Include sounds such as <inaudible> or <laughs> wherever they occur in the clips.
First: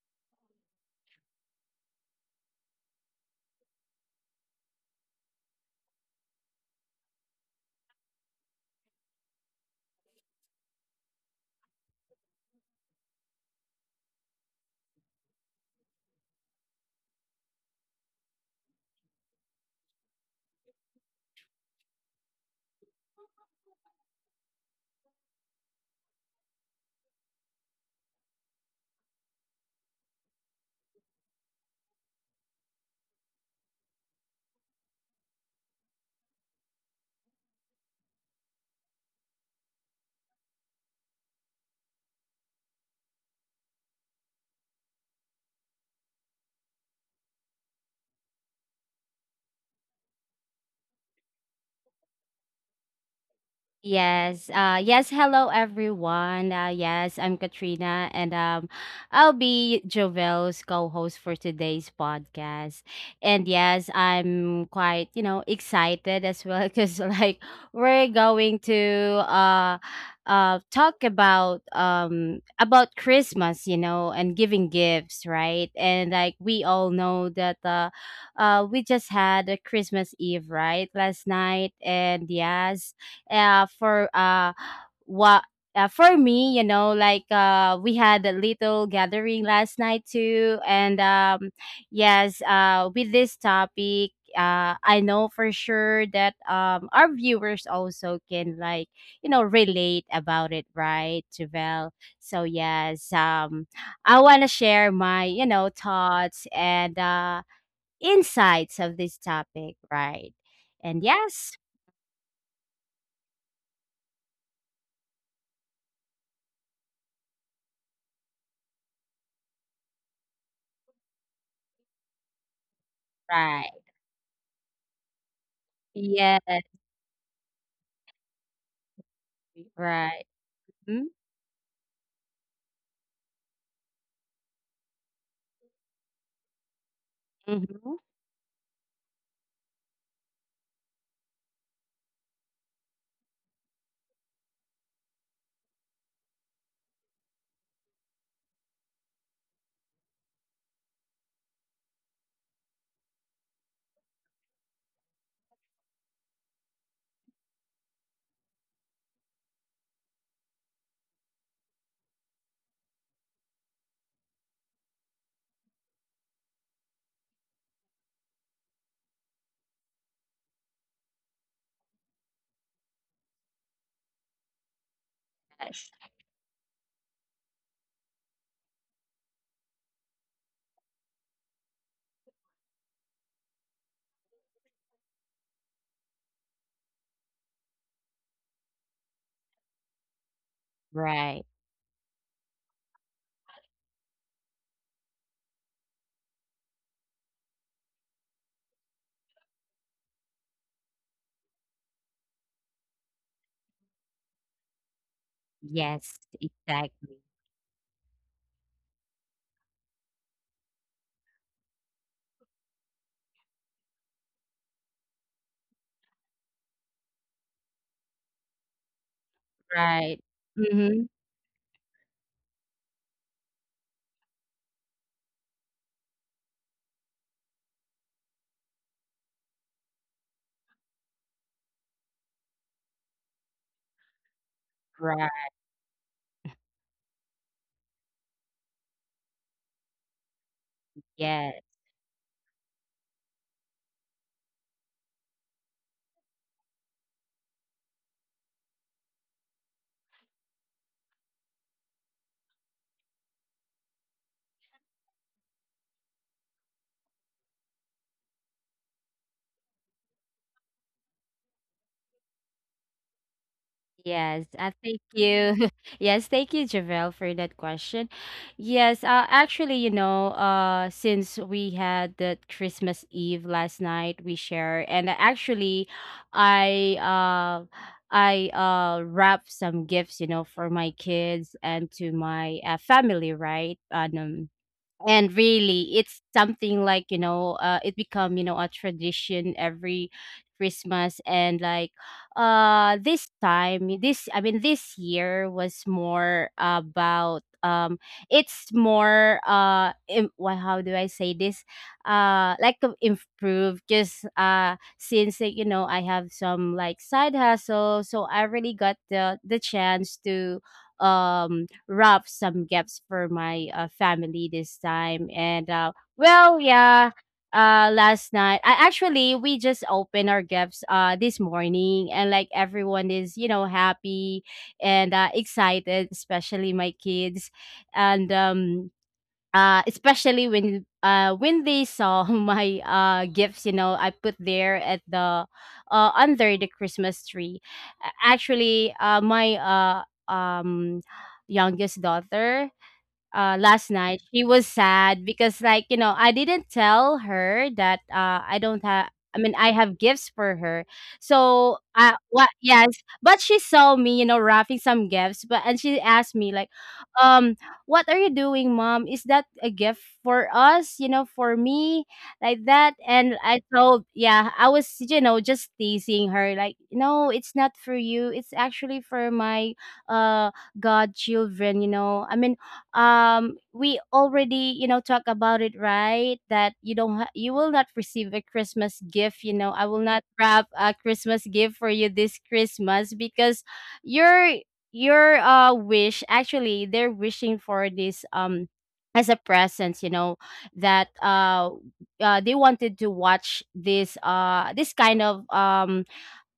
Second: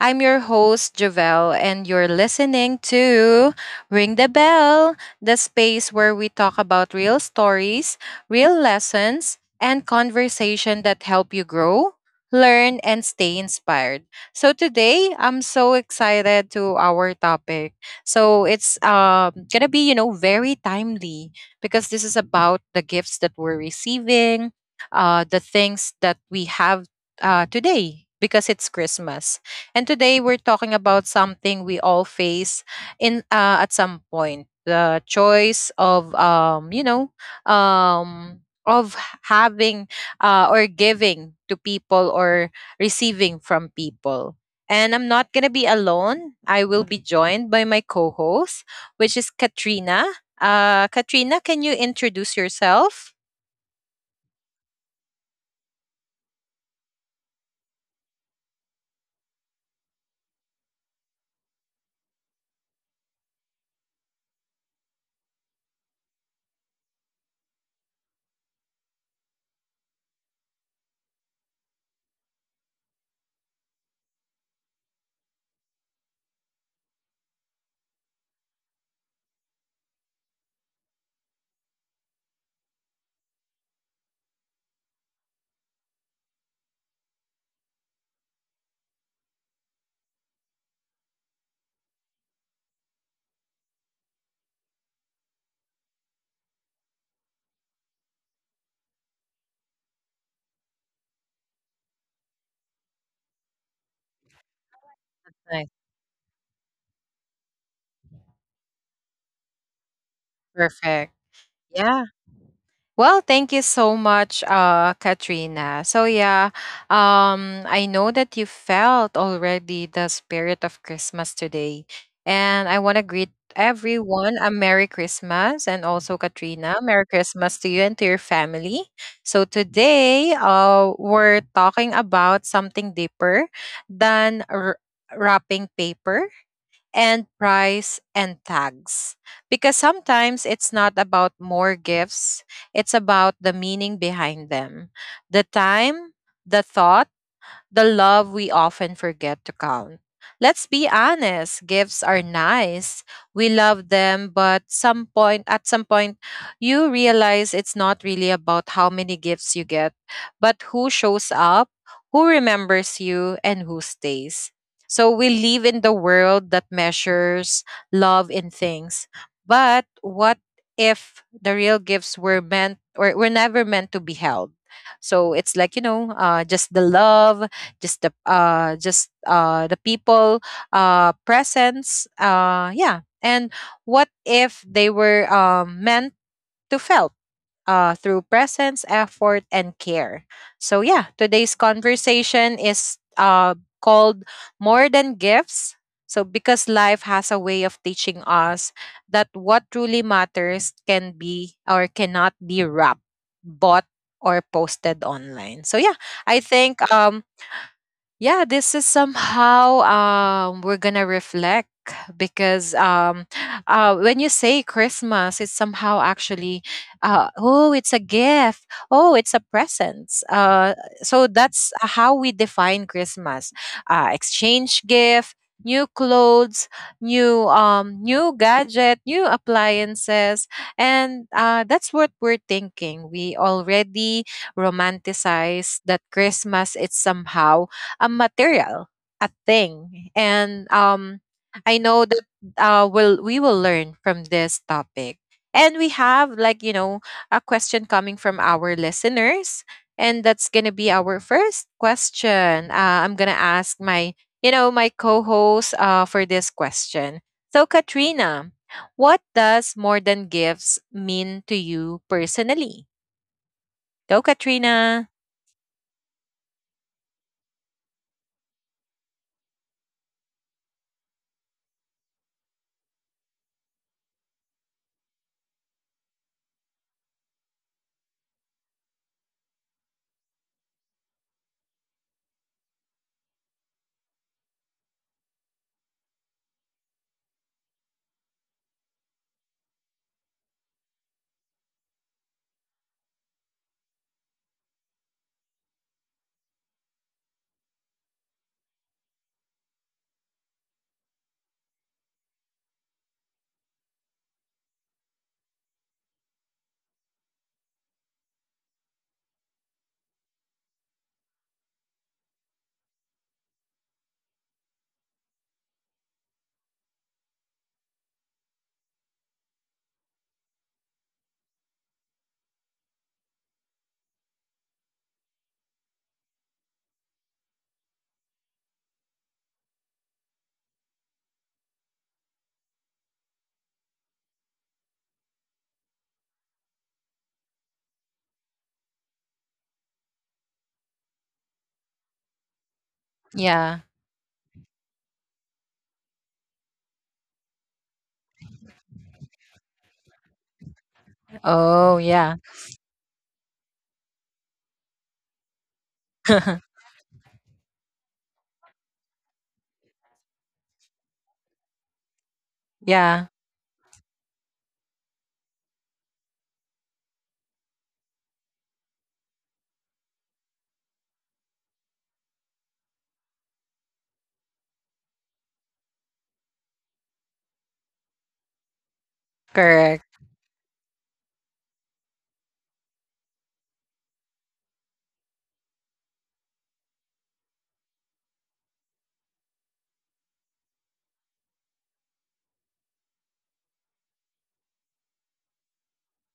I'm your host, Javelle, and you're listening to Ring the Bell, the space where we talk about real stories, real lessons, and conversation that help you grow, learn, and stay inspired. So today, I'm so excited to our topic. So it's gonna be, you know, very timely because this is about the gifts that we're receiving, the things that we have today because it's Christmas. And today we're talking about something we all face in, at some point, the choice of um, of having, or giving to people, or receiving from people. And I'm not going to be alone. I will be joined by my co host, which is Katrina. Katrina, can you introduce yourself? Yes. Hello everyone. Yes, I'm Katrina and I'll be Jovel's co-host for today's podcast. And yes, I'm quite, you know, excited as well <laughs> cuz like we're going to uh talk about Christmas, you know, and giving gifts, right? And like we all know that we just had a Christmas Eve, right? Last night and yes, uh for uh what for me you know like we had a little gathering last night too and yes with this topic I know for sure that our viewers also can like you know relate about it right Javel? So yes, I want to share my you know Nice. thoughts and insights of this topic right and Perfect. yes Yeah. Well, thank you so much, Katrina. So yeah, I know that you felt already the spirit of Christmas today, and I want to greet right everyone a Merry Christmas, and yes. also Katrina, Merry Christmas to you and to your family. So Right. today, Mm, we're talking about something deeper than wrapping paper and mhm. price and tags. Because sometimes it's not about more gifts, it's about the meaning behind them, the time, the thought, the love we often forget to count. Let's be honest, gifts are nice. We love them, but some point you realize it's not really about how many gifts you get, but who shows up, who remembers you, and who stays. So we live in the world that measures love in things. But what if the real gifts were meant, or were never meant to be held? So it's Yes. like, you know, just the love, just the people, presence, yeah, and what if they were meant to felt through presence, effort and care. So yeah, Right. today's conversation is called More Than Gifts. So, because life has a way of teaching us that what truly matters can be, or cannot be wrapped, bought, or posted online. So yeah, Yes, I think exactly. Yeah, this is somehow we're gonna reflect because <sighs> when you say Christmas, it's somehow actually, oh, it's a gift, oh, it's a Right. present, Mm-hmm. so that's how we define Christmas. Exchange gift, new clothes, new new gadget, new appliances, and that's what we're thinking. We already Right. romanticize that Christmas it's somehow a material, a thing. And Yes. I know that we will learn from this topic. And we have, like, you know, a question coming from our listeners. And that's going to be our first question. I'm going to ask my, you know, my co host, for this question. So, Katrina, what does more than gifts mean to you personally? Go, Yes. I thank Katrina. you. <laughs> Yes, thank you, Javel, for that question. Yes, actually, you know, since we had the Christmas Eve last night, we share, and actually, I uh, I wrapped some gifts, you know, for my kids and to my family, right? And really it's something like you know it become you know a tradition every christmas and like this time this I mean this year was more about it's more how do I say this like to improve just since like, you know I have some like side hustle so I really got the chance to um wrap some gifts for my family this time. And well, yeah, last night, I actually we just opened our gifts this morning, and like everyone is you know happy and excited, especially my kids, and especially when they saw <laughs> my gifts you know I put there at the under the christmas tree. Actually, my um youngest daughter, last Yeah. night she was sad because like you know I didn't tell her that I don't have I mean I have gifts for her so Oh, what yeah. yes. But she saw me you know wrapping some gifts but and she asked me like, um what are you doing mom, is that a gift for us you know for me, like that. <laughs> And Yeah. I told yeah, I was you know just teasing her like no it's not for you, it's actually for my uh godchildren. You know I mean we already you know talk about it right, that you don't ha- you will not receive a christmas gift, you know I will not Correct. wrap a christmas gift for you this christmas because your your wish, actually they're wishing for this as a presence you know. That they wanted to watch this this kind of um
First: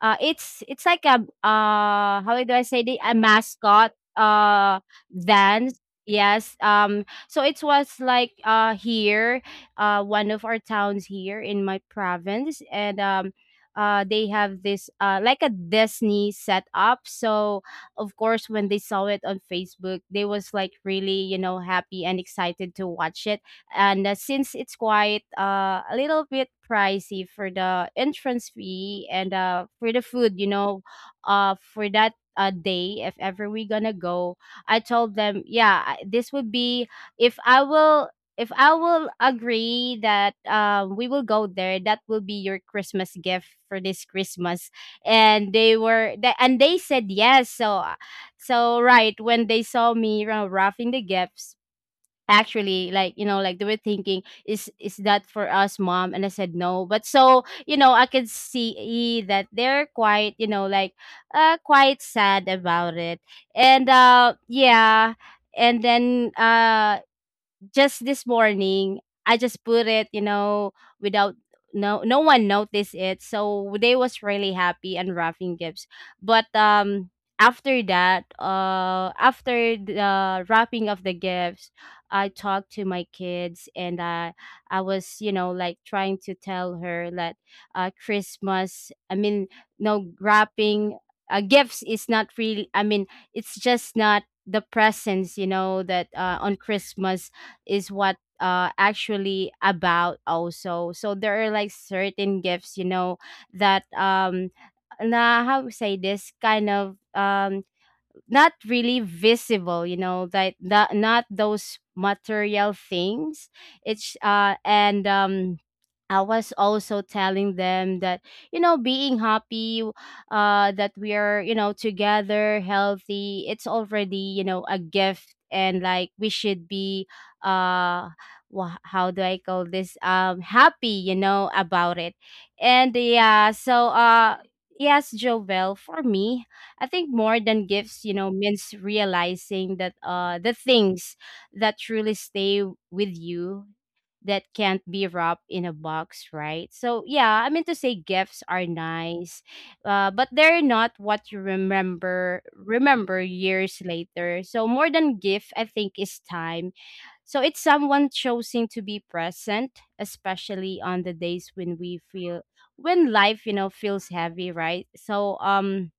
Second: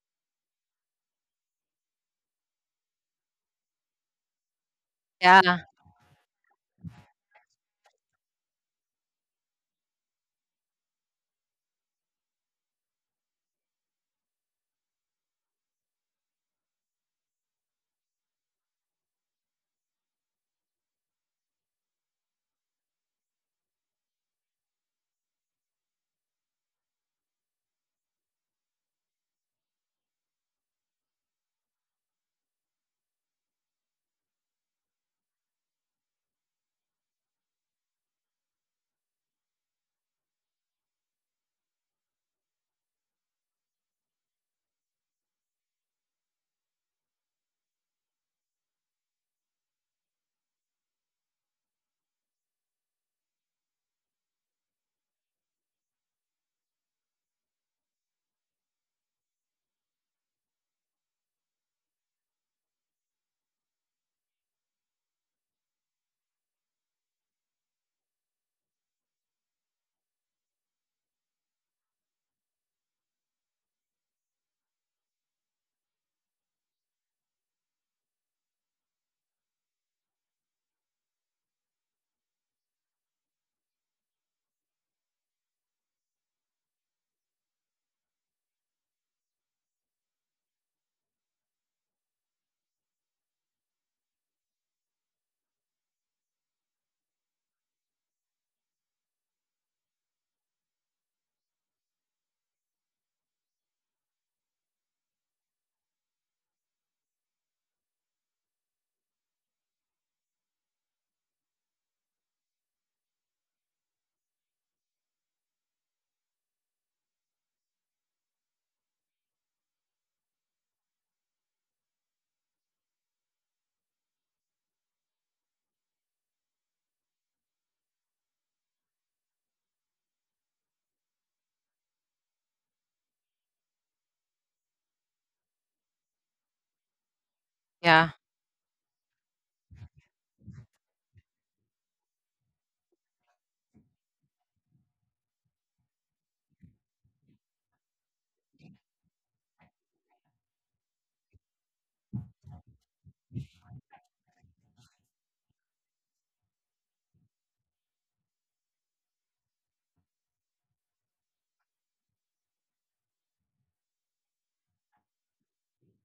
uh, it's like a how do I say, the a mascot Yeah, dance. Yes. So it was like here, one of our towns here in my province, and they have this like a Disney setup. So of course, when they saw it on Facebook, they was like really you know happy and excited to watch it. And since it's quite a little bit pricey for the entrance fee and for the food you know for that day if ever we gonna go, I told them yeah, this would be, if i will if I will agree that we will go there, that will be your christmas gift for this christmas. And they said yes. So right when they saw me you wrapping the gifts, actually like you know like they were thinking is that for us mom, and I said no. But so you know I could see that they're quite you know like quite sad about it. And yeah, and then just this morning, I just put it, you know, without no one noticed it. So they was really happy and wrapping gifts. But after that, after the wrapping of the gifts, I talked to my kids and I was, you know, like trying to tell her that Christmas, I mean, no wrapping gifts is not really, I mean, it's just not the presents you know that on christmas is what actually about also. So there are like certain gifts you know that na how to say, this kind of not really visible you know, that not, not those material things. It's and I was also telling them that you know being happy that we are you know together healthy, it's already you know a gift, and like we should be uh how do I call this, happy you know about it. And yeah, so yes Jovel, for me I think more than gifts, yeah, you know, means realizing that the things that truly stay with you, that can't be wrapped in a box, right? So yeah, I mean to say gifts are nice, but they're not what you remember years later. So more than gift, I think is time. So it's someone choosing to be present, especially on the days when life, you know, feels heavy, right? So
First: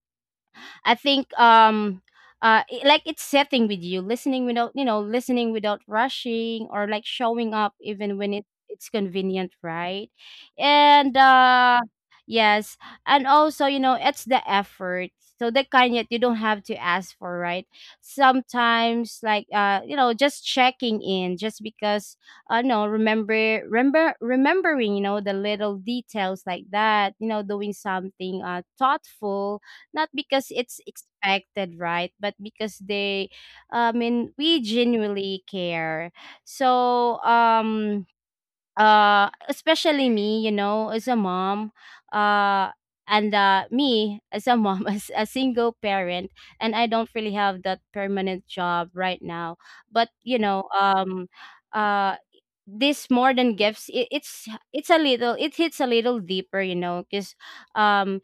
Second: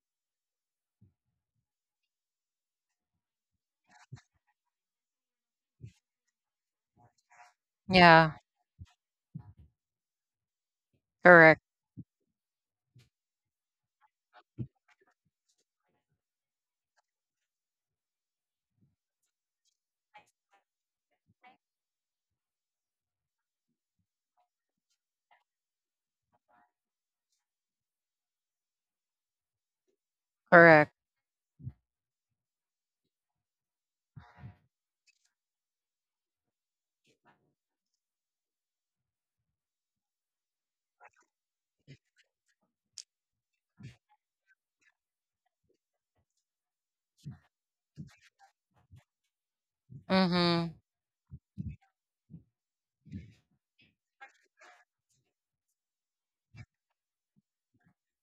I think it, like it's setting with you, listening without you know, listening without rushing, or like showing up even yeah. when it it's convenient, right? And Correct, uh, yes, and also, you know, it's the effort. So the kind that you don't have to ask for, right? Sometimes like you know, just checking in just because no, remember, remember, remembering, you know, the little details like that, you know, doing something thoughtful, not because it's correct. expected, right? But I mean, we genuinely care. So, especially me, you know, as a mom, uh, and me <laughs> as a mom, <laughs> as a single parent, and I don't really have that permanent job right now. But you know, Mhm. Uh, this more than gifts, it's a little, it hits a little deeper, you know, because um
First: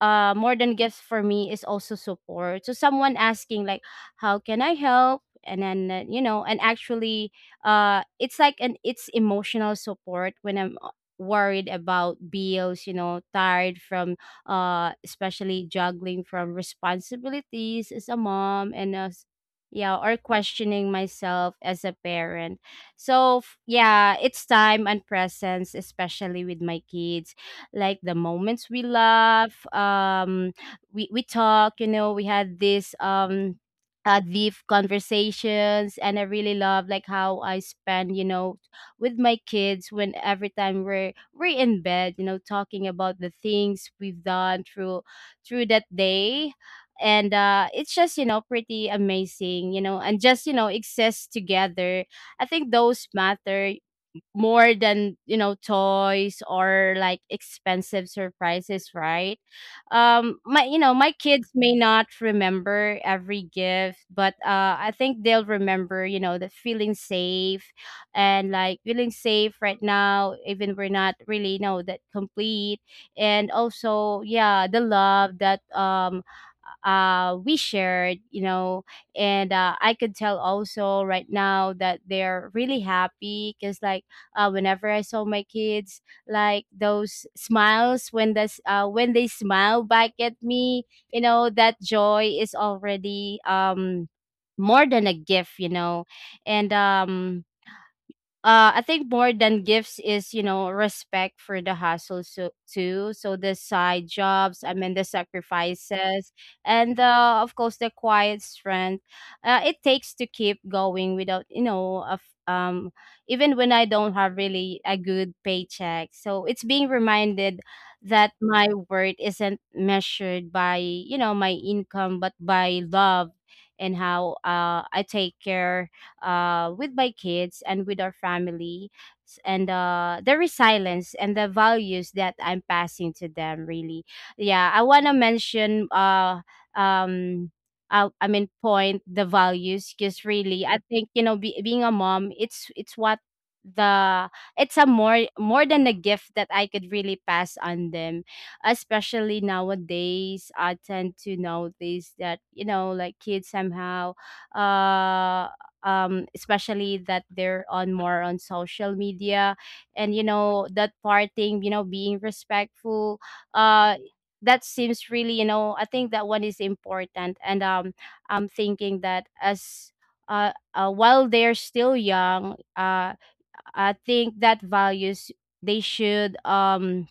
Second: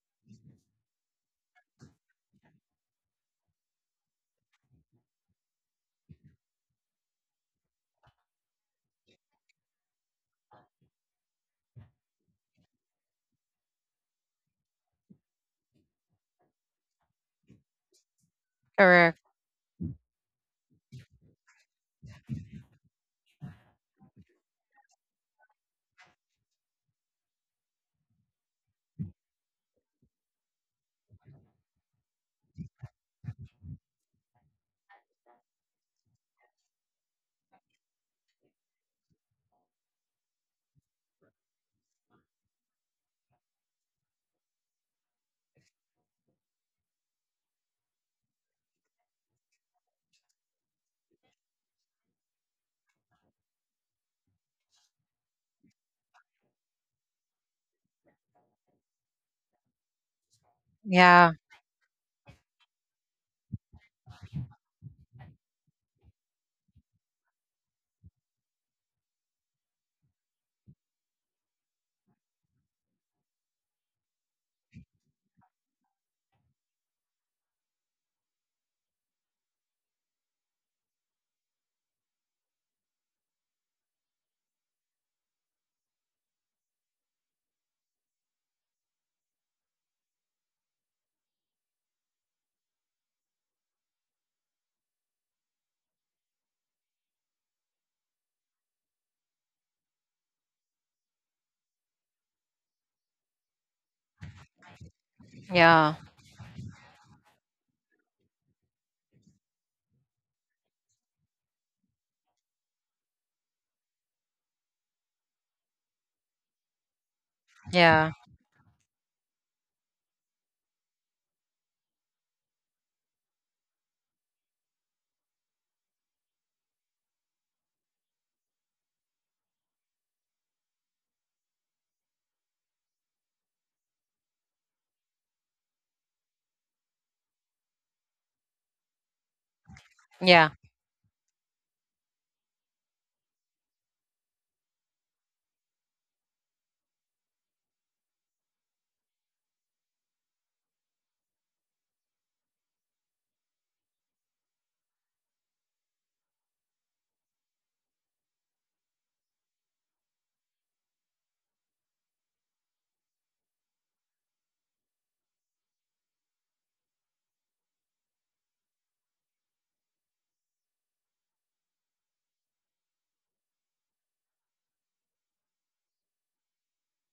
more than gifts for me is also support. So someone asking like how can I help, and then you know, and actually it's like an it's emotional support when I'm worried about bills you know, tired from especially juggling from responsibilities as a mom and Correct. as, yeah, or questioning myself as a parent. So yeah, it's time and presence especially with my kids, like the moments we laugh, we talk. You know, we had this deep conversations, and I really love like how I spend you know with my kids, when every time we're in bed you know talking about the things we've done through through that day. And uh, it's just you know pretty amazing you know, and just you know exist together. I think those matter more than you know toys or like expensive surprises, right? My you know my Yeah, kids may not remember every gift, but I think they'll remember you know the feeling safe. And like feeling safe right now even we're not really you know that complete. And also yeah the love that we shared you know. And I could tell also right now that they're really happy because like, whenever I saw my kids, like those smiles when this when they smile back at me, you know that joy is already more than a gift, you know. And I think more than gifts is you know respect for the hustle so too. So the side jobs, I mean the yeah, sacrifices, and of course the quiet strength it takes to keep going without you know of um even when I don't have really a good paycheck. So it's being reminded yeah, that my worth isn't measured by, you know, my income, but by love and how I take care with my kids and with our family and the resilience and the values that I'm passing to them really. Yeah, I want to mention, um, I mean point the values because yeah. really I think, you know, being a mom, it's what the it's a more than a gift that I could really pass on them, especially nowadays. I tend to notice that, you know, like kids somehow, uh especially that they're on more on social media, and you know that parting, you know, being respectful, uh that seems really, you know, I think that one is important. And I'm thinking that as, while they're still young, I think that values they should, um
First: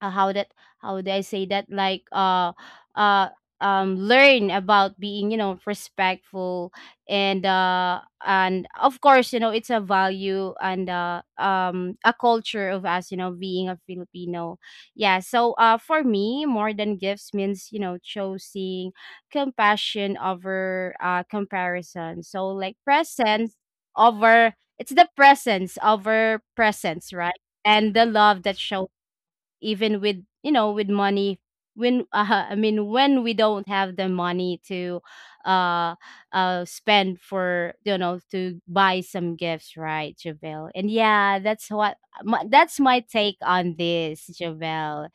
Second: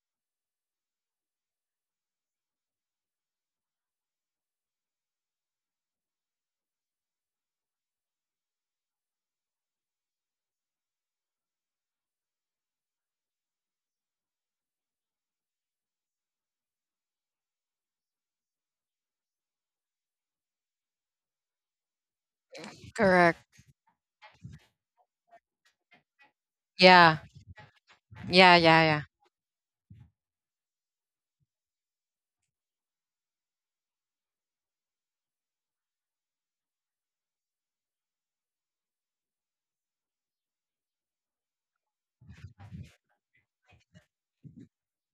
uh, how that, how do I say that, like, uh learn about being, you know, respectful, and of course, you know, it's a value and a culture of us, you know, being a Filipino. Yeah, so for me more than gifts means, you know, choosing compassion over comparison, so like Correct. presence over, it's the presence over presence, Yeah, right? And the love yeah, that yeah, shows, yeah. even with, you know, with money, when <laughs> when we don't have the money to uh spend for, you know, to buy some gifts, right, Javel? And yeah, that's what that's my take on this, Javel.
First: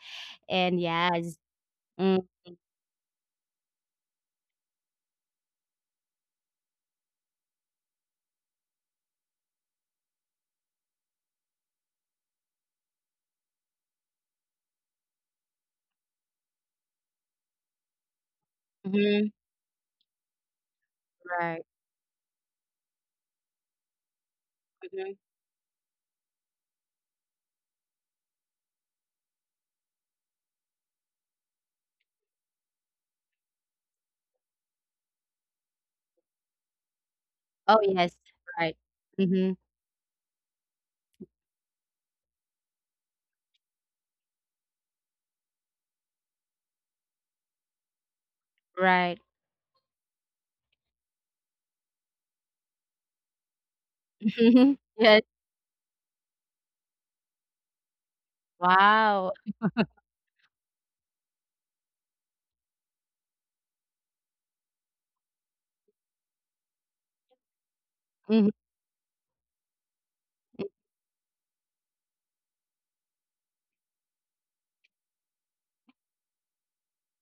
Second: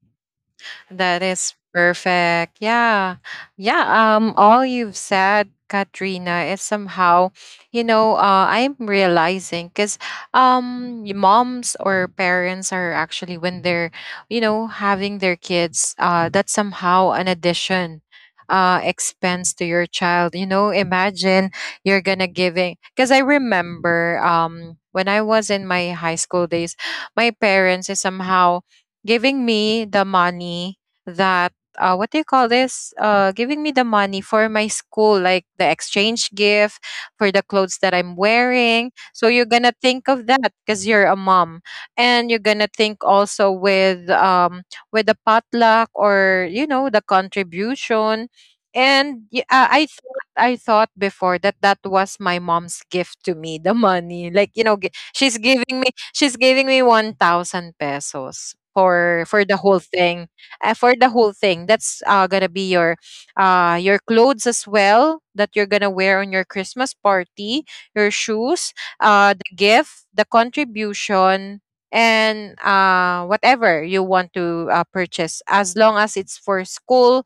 And That yes. is perfect. Yeah. Yeah. All you've said, Katrina, is somehow, you know, I'm realizing because moms or parents are actually, when they're, you know, having their kids, that's somehow an addition Mm-hmm. expense to your child. You know, imagine, Right. you're gonna giving, because I remember Hmm. when I was in my high school days, my parents is somehow giving me the money that, what do you call this? Giving me the money for my school, like the exchange gift, for the Oh clothes that yes. I'm Right. wearing. So you're Mm-hmm. gonna think of that because you're a mom, and you're gonna think also with the potluck, or you know, the contribution. Right. And I thought before that that was my mom's gift to me, the money. Like you <laughs> know, Yes. She's giving me 1,000 pesos for Wow. For the whole thing. That's gonna be your clothes as well that you're gonna wear on your Christmas party, your Hmm. shoes, the gift, the contribution, and whatever you want to purchase. As long as it's for school,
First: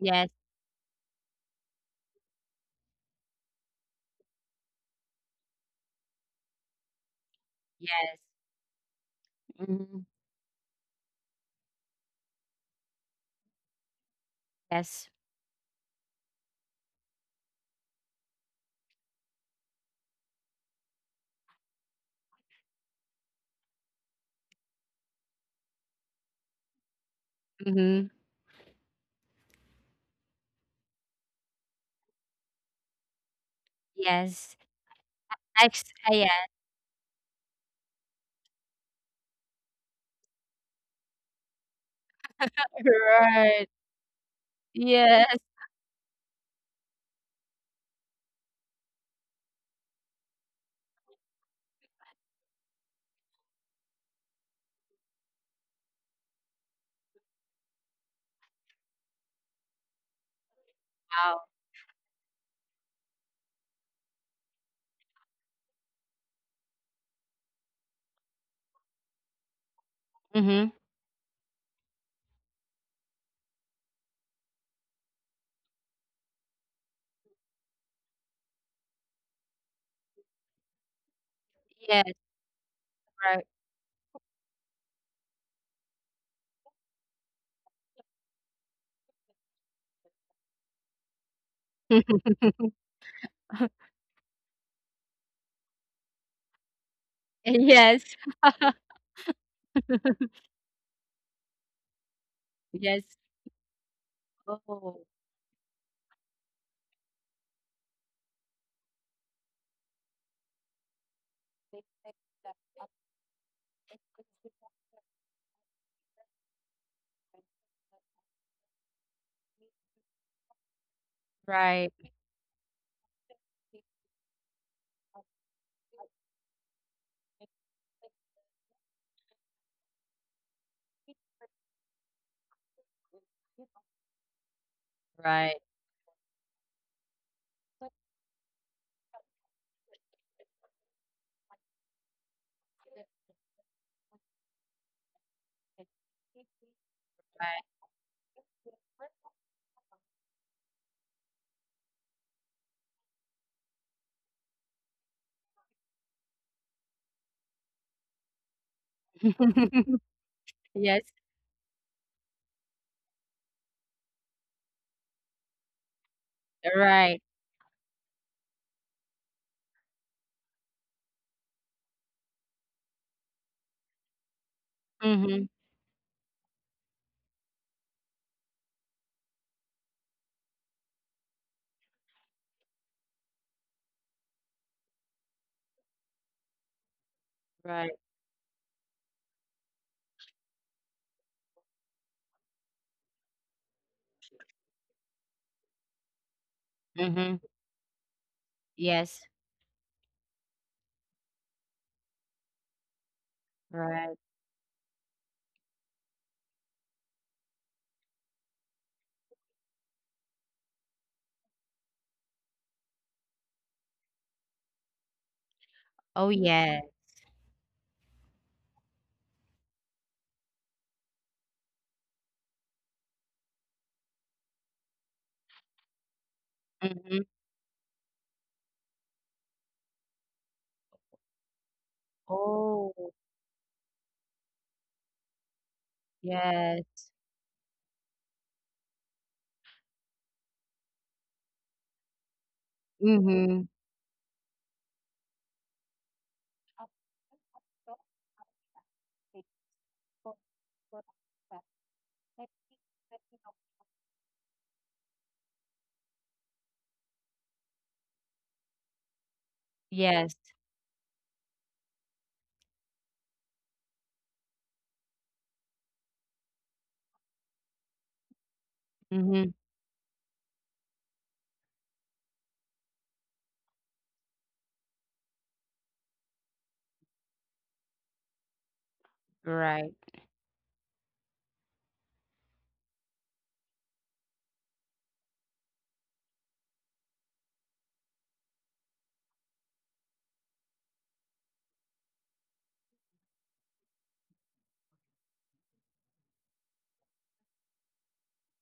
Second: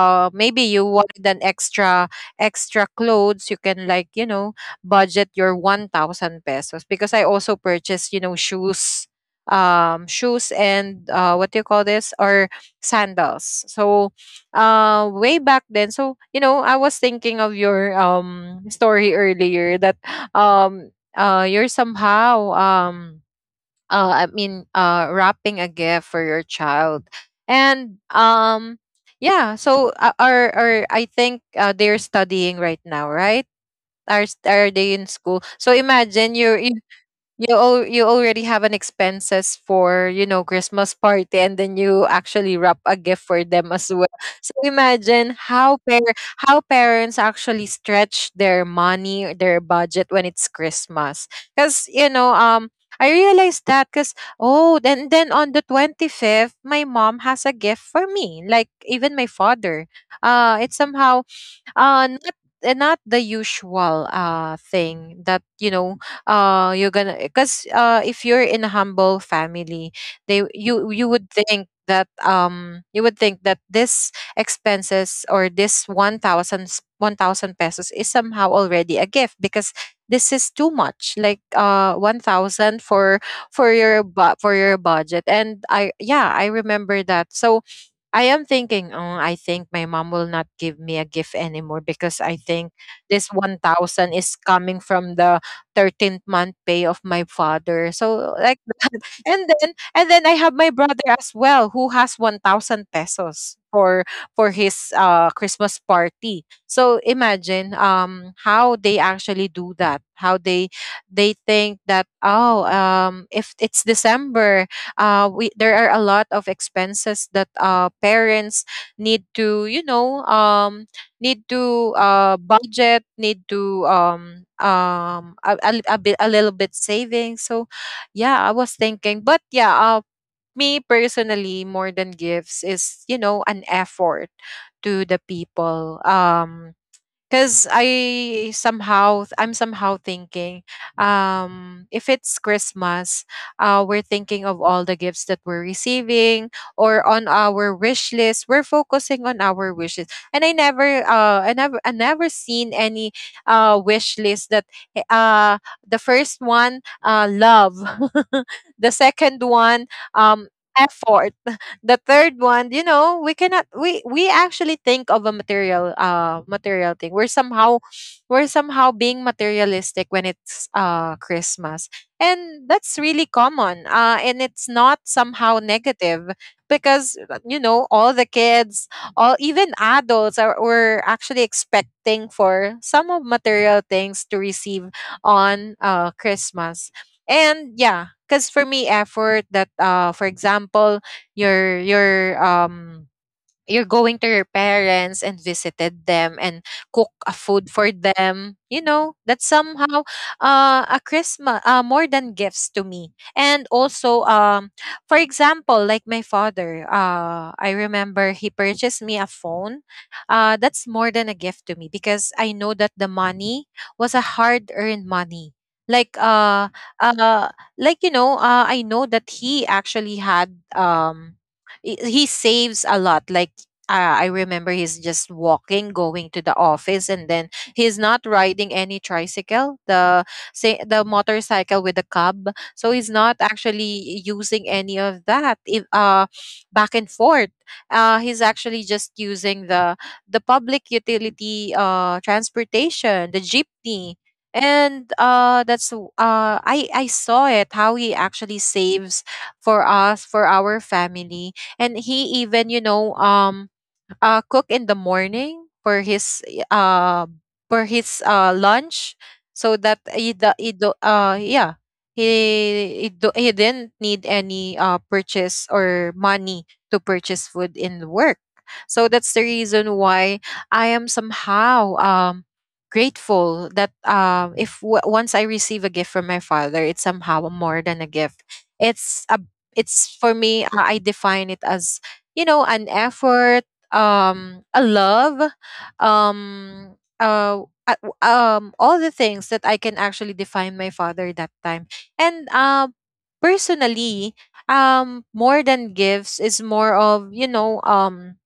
Yes. maybe you wanted an extra clothes. You can, like you know, budget your 1,000 pesos because I also purchased, Yes. you know, shoes, Hmm. Shoes and what do you call this, or sandals. So, Yes. Way back then, so you know, I was thinking of your story earlier that um you're somehow, wrapping a gift for your child, Hmm. and yeah. So, are I think they're studying right now, right? Yes. Are they in school? I, So ex- I. imagine, you're you already have an expenses for, you know, Christmas party, and then you actually wrap a gift for Right. them as well. So Yes. imagine how parents actually stretch their money or their budget when it's Christmas, because you know, I realized that because, oh, then on the 25th my mom has a gift for me, like even my father, it's somehow Wow. Not, eh, not the usual thing that, you know, you're gonna, because if you're in a humble family, they Mm-hmm. you you would think that, you would think that this expenses, or this 1000 pesos, is somehow already a gift, because this is too much, like Yes, 1,000 for right. For your budget. And I, yeah, I remember that. So I am thinking, oh, I think my mom will not give me a gift anymore <laughs> because I think this 1,000 is coming from the 13th month pay of my father. Yes. So, like, <laughs> and then I have my brother as well who has 1,000 Yes. pesos for Oh. his Christmas party. So imagine how they actually do that. How they think that, oh, if it's December, we, there are a lot of expenses that parents need to, you know, need Right. to budget, need to a little bit saving. So yeah, I was thinking. But yeah, me personally, more than gifts is, you know, an effort to the Right. people. Because I'm somehow thinking, if it's Christmas, we're thinking of all the gifts that we're receiving, or on our Right. wish list, we're focusing on our wishes. And I never, I never seen any, wish list that, eh, uh, the first one, love, <laughs> the second one, <laughs> um, Yes. effort, the third one. You know, we cannot, we actually think of a material, Right. thing. We're somehow, being materialistic when it's Christmas. And that's really common, and it's not Mm-hmm. somehow negative because, you know, all the kids, all, even adults, are were actually expecting for some of material things to receive on Christmas. And Right. yeah, because for me, effort, that for example, your you're going to your parents and visited them and cook a Mm-hmm. food for them, you know, Yes. that's somehow a Christmas, more than gifts to me. And Right. also, for example, like my father, I remember he purchased me a phone. That's more than a gift to me, because I know that the money was a hard earned money. like Oh uh yeah. uh I know that he actually had, he saves a lot. Like I remember he's just walking, going to the Mm-hmm. office, and then he's not riding any tricycle, the motorcycle with the cub. Oh, So he's not actually using any of that. If yes. back and forth, he's actually just using the public utility transportation, the Mhm. jeepney. And that's w- I saw it how he actually saves for us, for our family, and he even cook in the morning for his uh, for his lunch so that Yes. He do, yeah he, do, he didn't need any purchase or money to purchase food in work. So that's the Mhm. reason why I am somehow grateful that if w- once I receive a gift from my father, it's somehow more than a gift. it's a Right. it's for me i I define it as an effort, a love, um uh all the things that I can actually define my father that time. And Personally, more than gifts is more of,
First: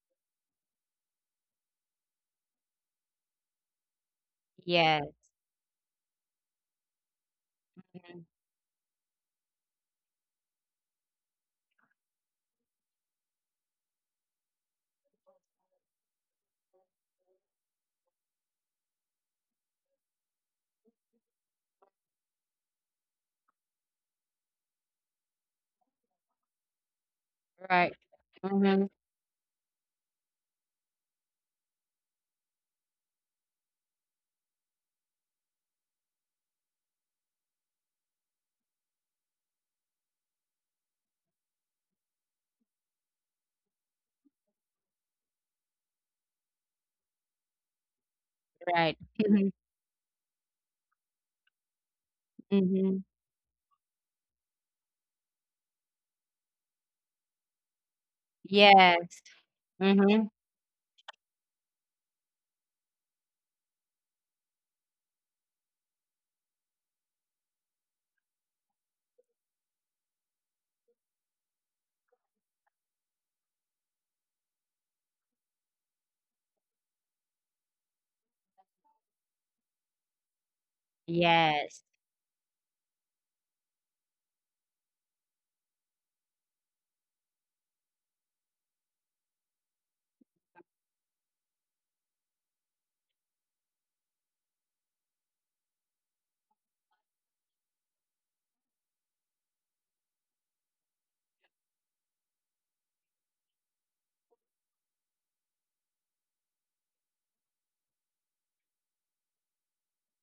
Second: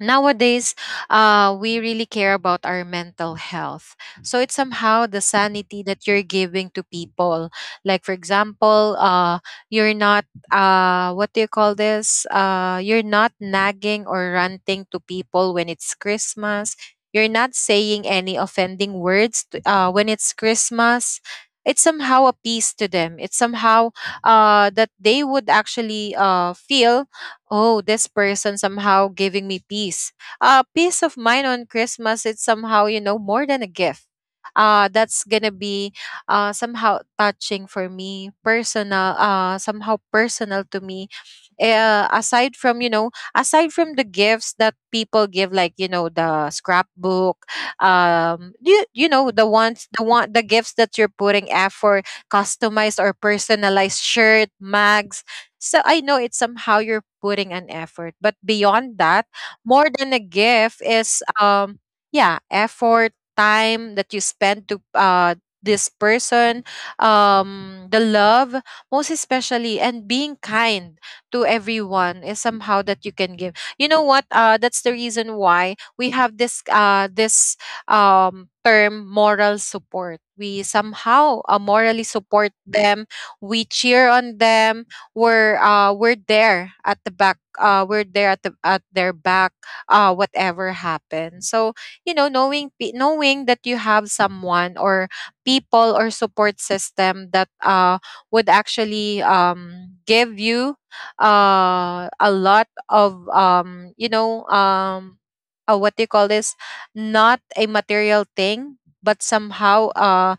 nowadays, we really care about our mental health. So it's Yes. somehow the sanity that you're giving to people. Like, for Mhm. example, you're not what do you call this, you're not nagging or ranting to people when it's Christmas. You're not saying any offending words when it's Christmas. It's somehow a peace to them. It's somehow that they would actually feel, oh, Right. this person Mhm. somehow giving me peace. Peace of mind on Christmas, it's somehow, you know, more than a gift. That's gonna be somehow touching for me, personal, somehow personal to me. Aside from, you know, aside from the gifts that people give, like, you know, the scrapbook, you Right. know, the Mhm. ones, the one, the gifts that you're putting effort, customized or Mhm. personalized shirt, mags, so I know it's somehow you're putting an effort. But beyond Yes. that, more than a Mhm. gift is yeah, effort, time that you spend to this person, the love, most especially, and being kind to everyone is somehow that you can give. You know what? That's the reason why we have this term moral support. We somehow Yes. morally support them, we cheer on them, we're there at the back, we're there at their back whatever happens. So, you know, knowing that you have someone, or people, or support system that would actually give you a lot of, what do you call this, not a material thing, but somehow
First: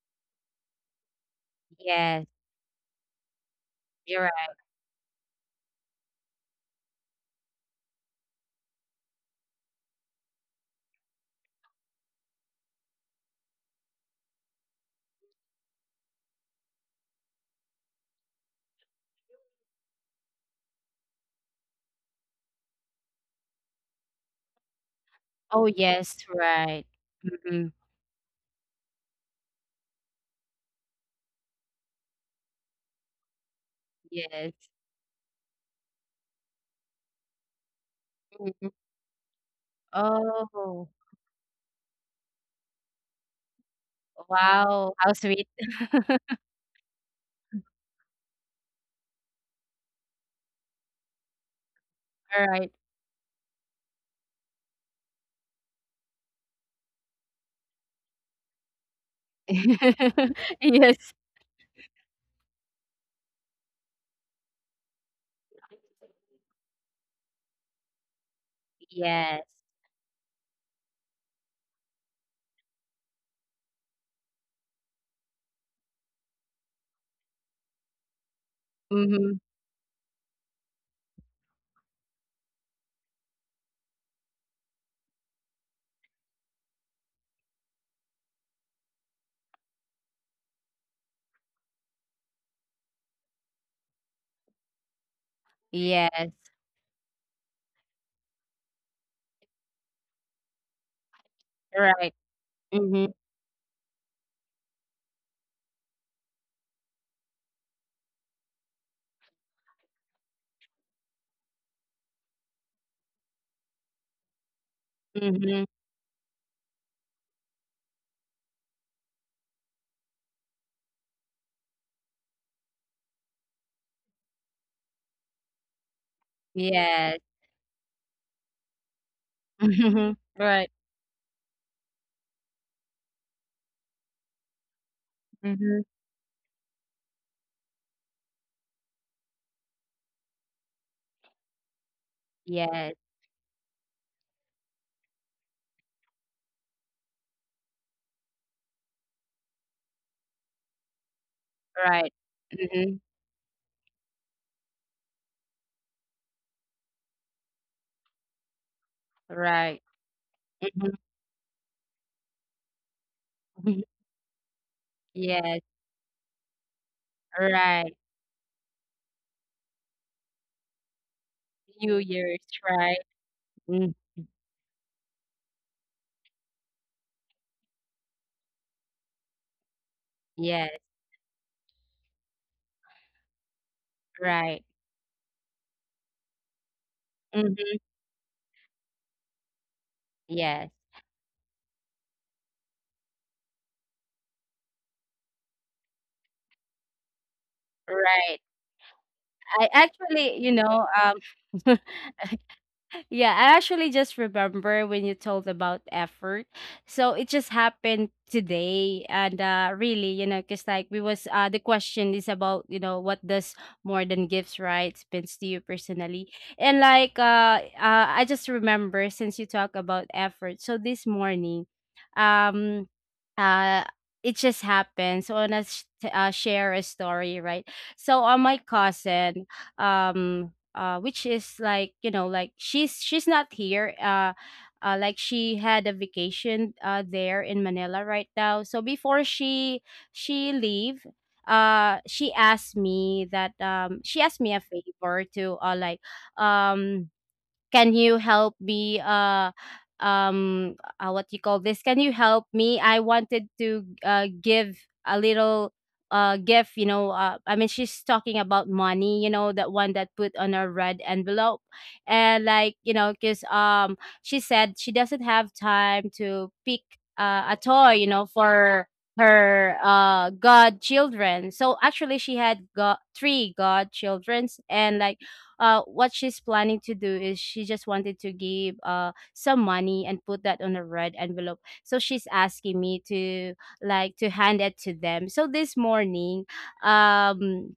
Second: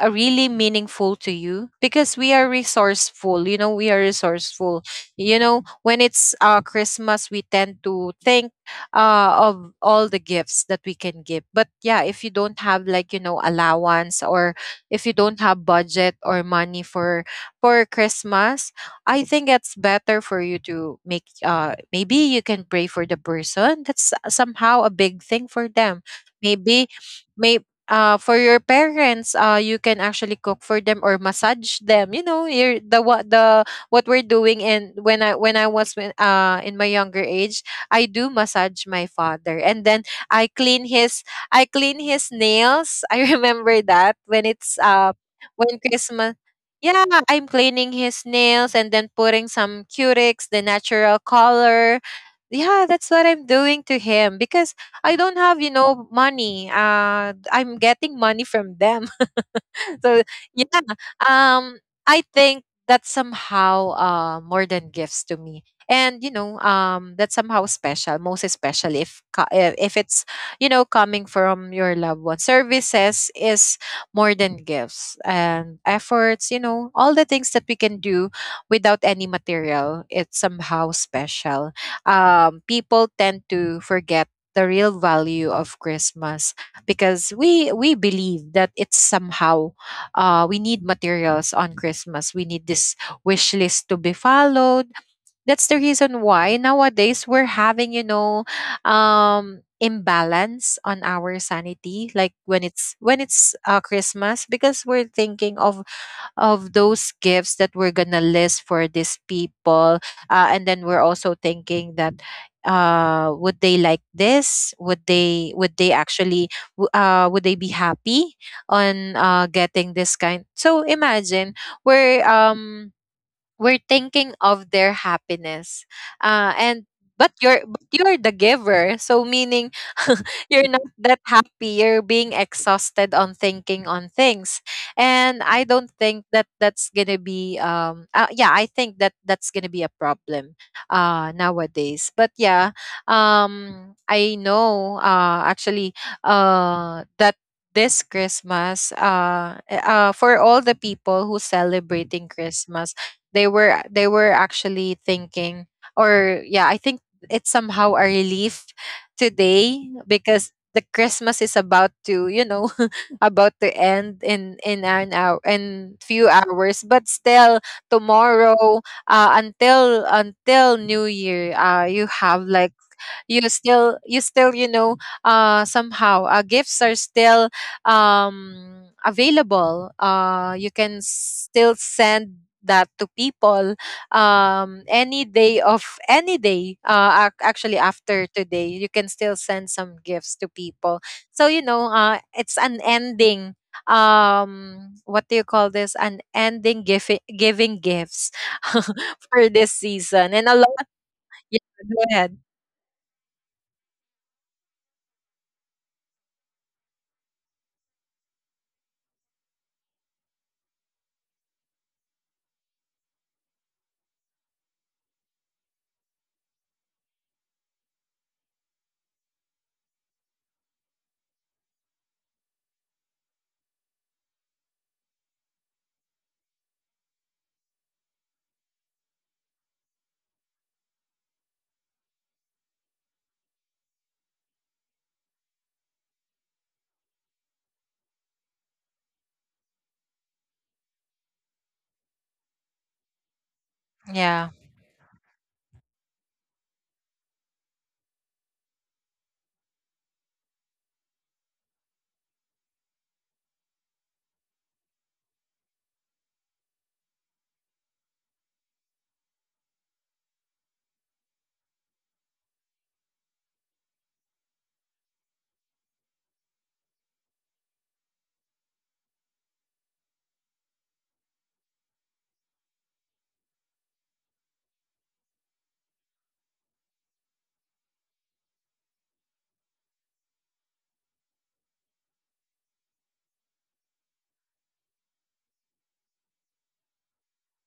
are really meaningful to you, because Yes. we are resourceful. You know, we are You're right. resourceful. You know, when it's Christmas, we tend to think of all the gifts that we can give. But yeah, if you don't have, like, you know, allowance, or if you don't have budget or money for Christmas, I think it's better for you to make maybe you can pray for the person. That's somehow a big thing Oh, for them. yes. Right. Maybe Mhm. may For your parents, you can actually cook for them or massage them. You know, you're the what we're Yes. doing. And when I was when, in my younger age, I do Mhm. massage my father, and then I Oh, clean his I clean his nails. <laughs> I remember that wow. How sweet. when <laughs> Christmas. Yeah, I'm cleaning his nails and then putting some Curex, the natural color. All right. Yeah, that's what I'm doing to him because I don't have, you know, money. I'm getting money from them. <laughs> so <laughs> yeah Yes. um I think that's somehow more than gifts to me. And, you know, that's somehow special, most especially if Yes. co- if it's, you know, coming from your loved one. Services is more than gifts and efforts. You know, all the things that we can do without any Mhm. material, it's somehow special. People tend to forget the real value of Christmas, because we believe that it's somehow we need materials on Christmas. We need this wish list to be followed. That's the reason Yes. why nowadays we're having, you know, imbalance on our Right. sanity, like when it's Mhm, when it's uh, Christmas, because we're thinking of those gifts that we're gonna list for these people. And then we're also thinking that, would they like this, mhm, would they actually would they be happy on getting this kind. So imagine, we're um we're thinking of their happiness, and yes. but you're the giver, so meaning Mhm, <laughs> you're right, not that happy. You're being exhausted on thinking on things. And I don't mhm, think that that's gonna be yeah, I think that that's gonna be a problem nowadays. But yeah, yes, I know, actually, that this Christmas, for all the people who right, celebrating Christmas, mhm, they were actually thinking, or yeah, I think it's somehow a relief right, today, because mhm, the mhm, Christmas is about to, you know, <laughs> about to <laughs> end in an hour, yes, in few hours. But still right. tomorrow, until New Year, New you Year's, have like, right? you Mm, still you still you know, somehow, gifts are still available. Yes, You can still send that to people right. Any day, of Mhm, actually after today you can still send some gifts to yes, people. So, you know, it's an ending, what do you call this, an ending giving right. gifts <laughs> for I this actually, season. you And a know, lot. Yeah, <laughs> go ahead. yeah, I actually just remember when you told about effort. So it just happened today, and really, you know, cuz like we was the question is about, you know, what does more than gifts right means to you personally. And like, I just remember since you talk about effort. So this morning, um uh it just happened. So I wanna share a story, right? So on my cousin, which is like, you know, like she's not here, like she had a vacation there in Manila right now. So before she leave, she asked me that, she asked me a Yeah. favor to, um can you help me, what you call this, can you help me, I wanted to give a little gift, you know, I mean she's talking about money, you know, that one that put on a red envelope. And like, you know, because she said she doesn't have time to pick a toy, you know, for her godchildren. So actually she had got three godchildren, and like, what she's planning to do is she just wanted to give some money and put that on a red envelope. So she's asking me to like to hand it to them. So this morning, um,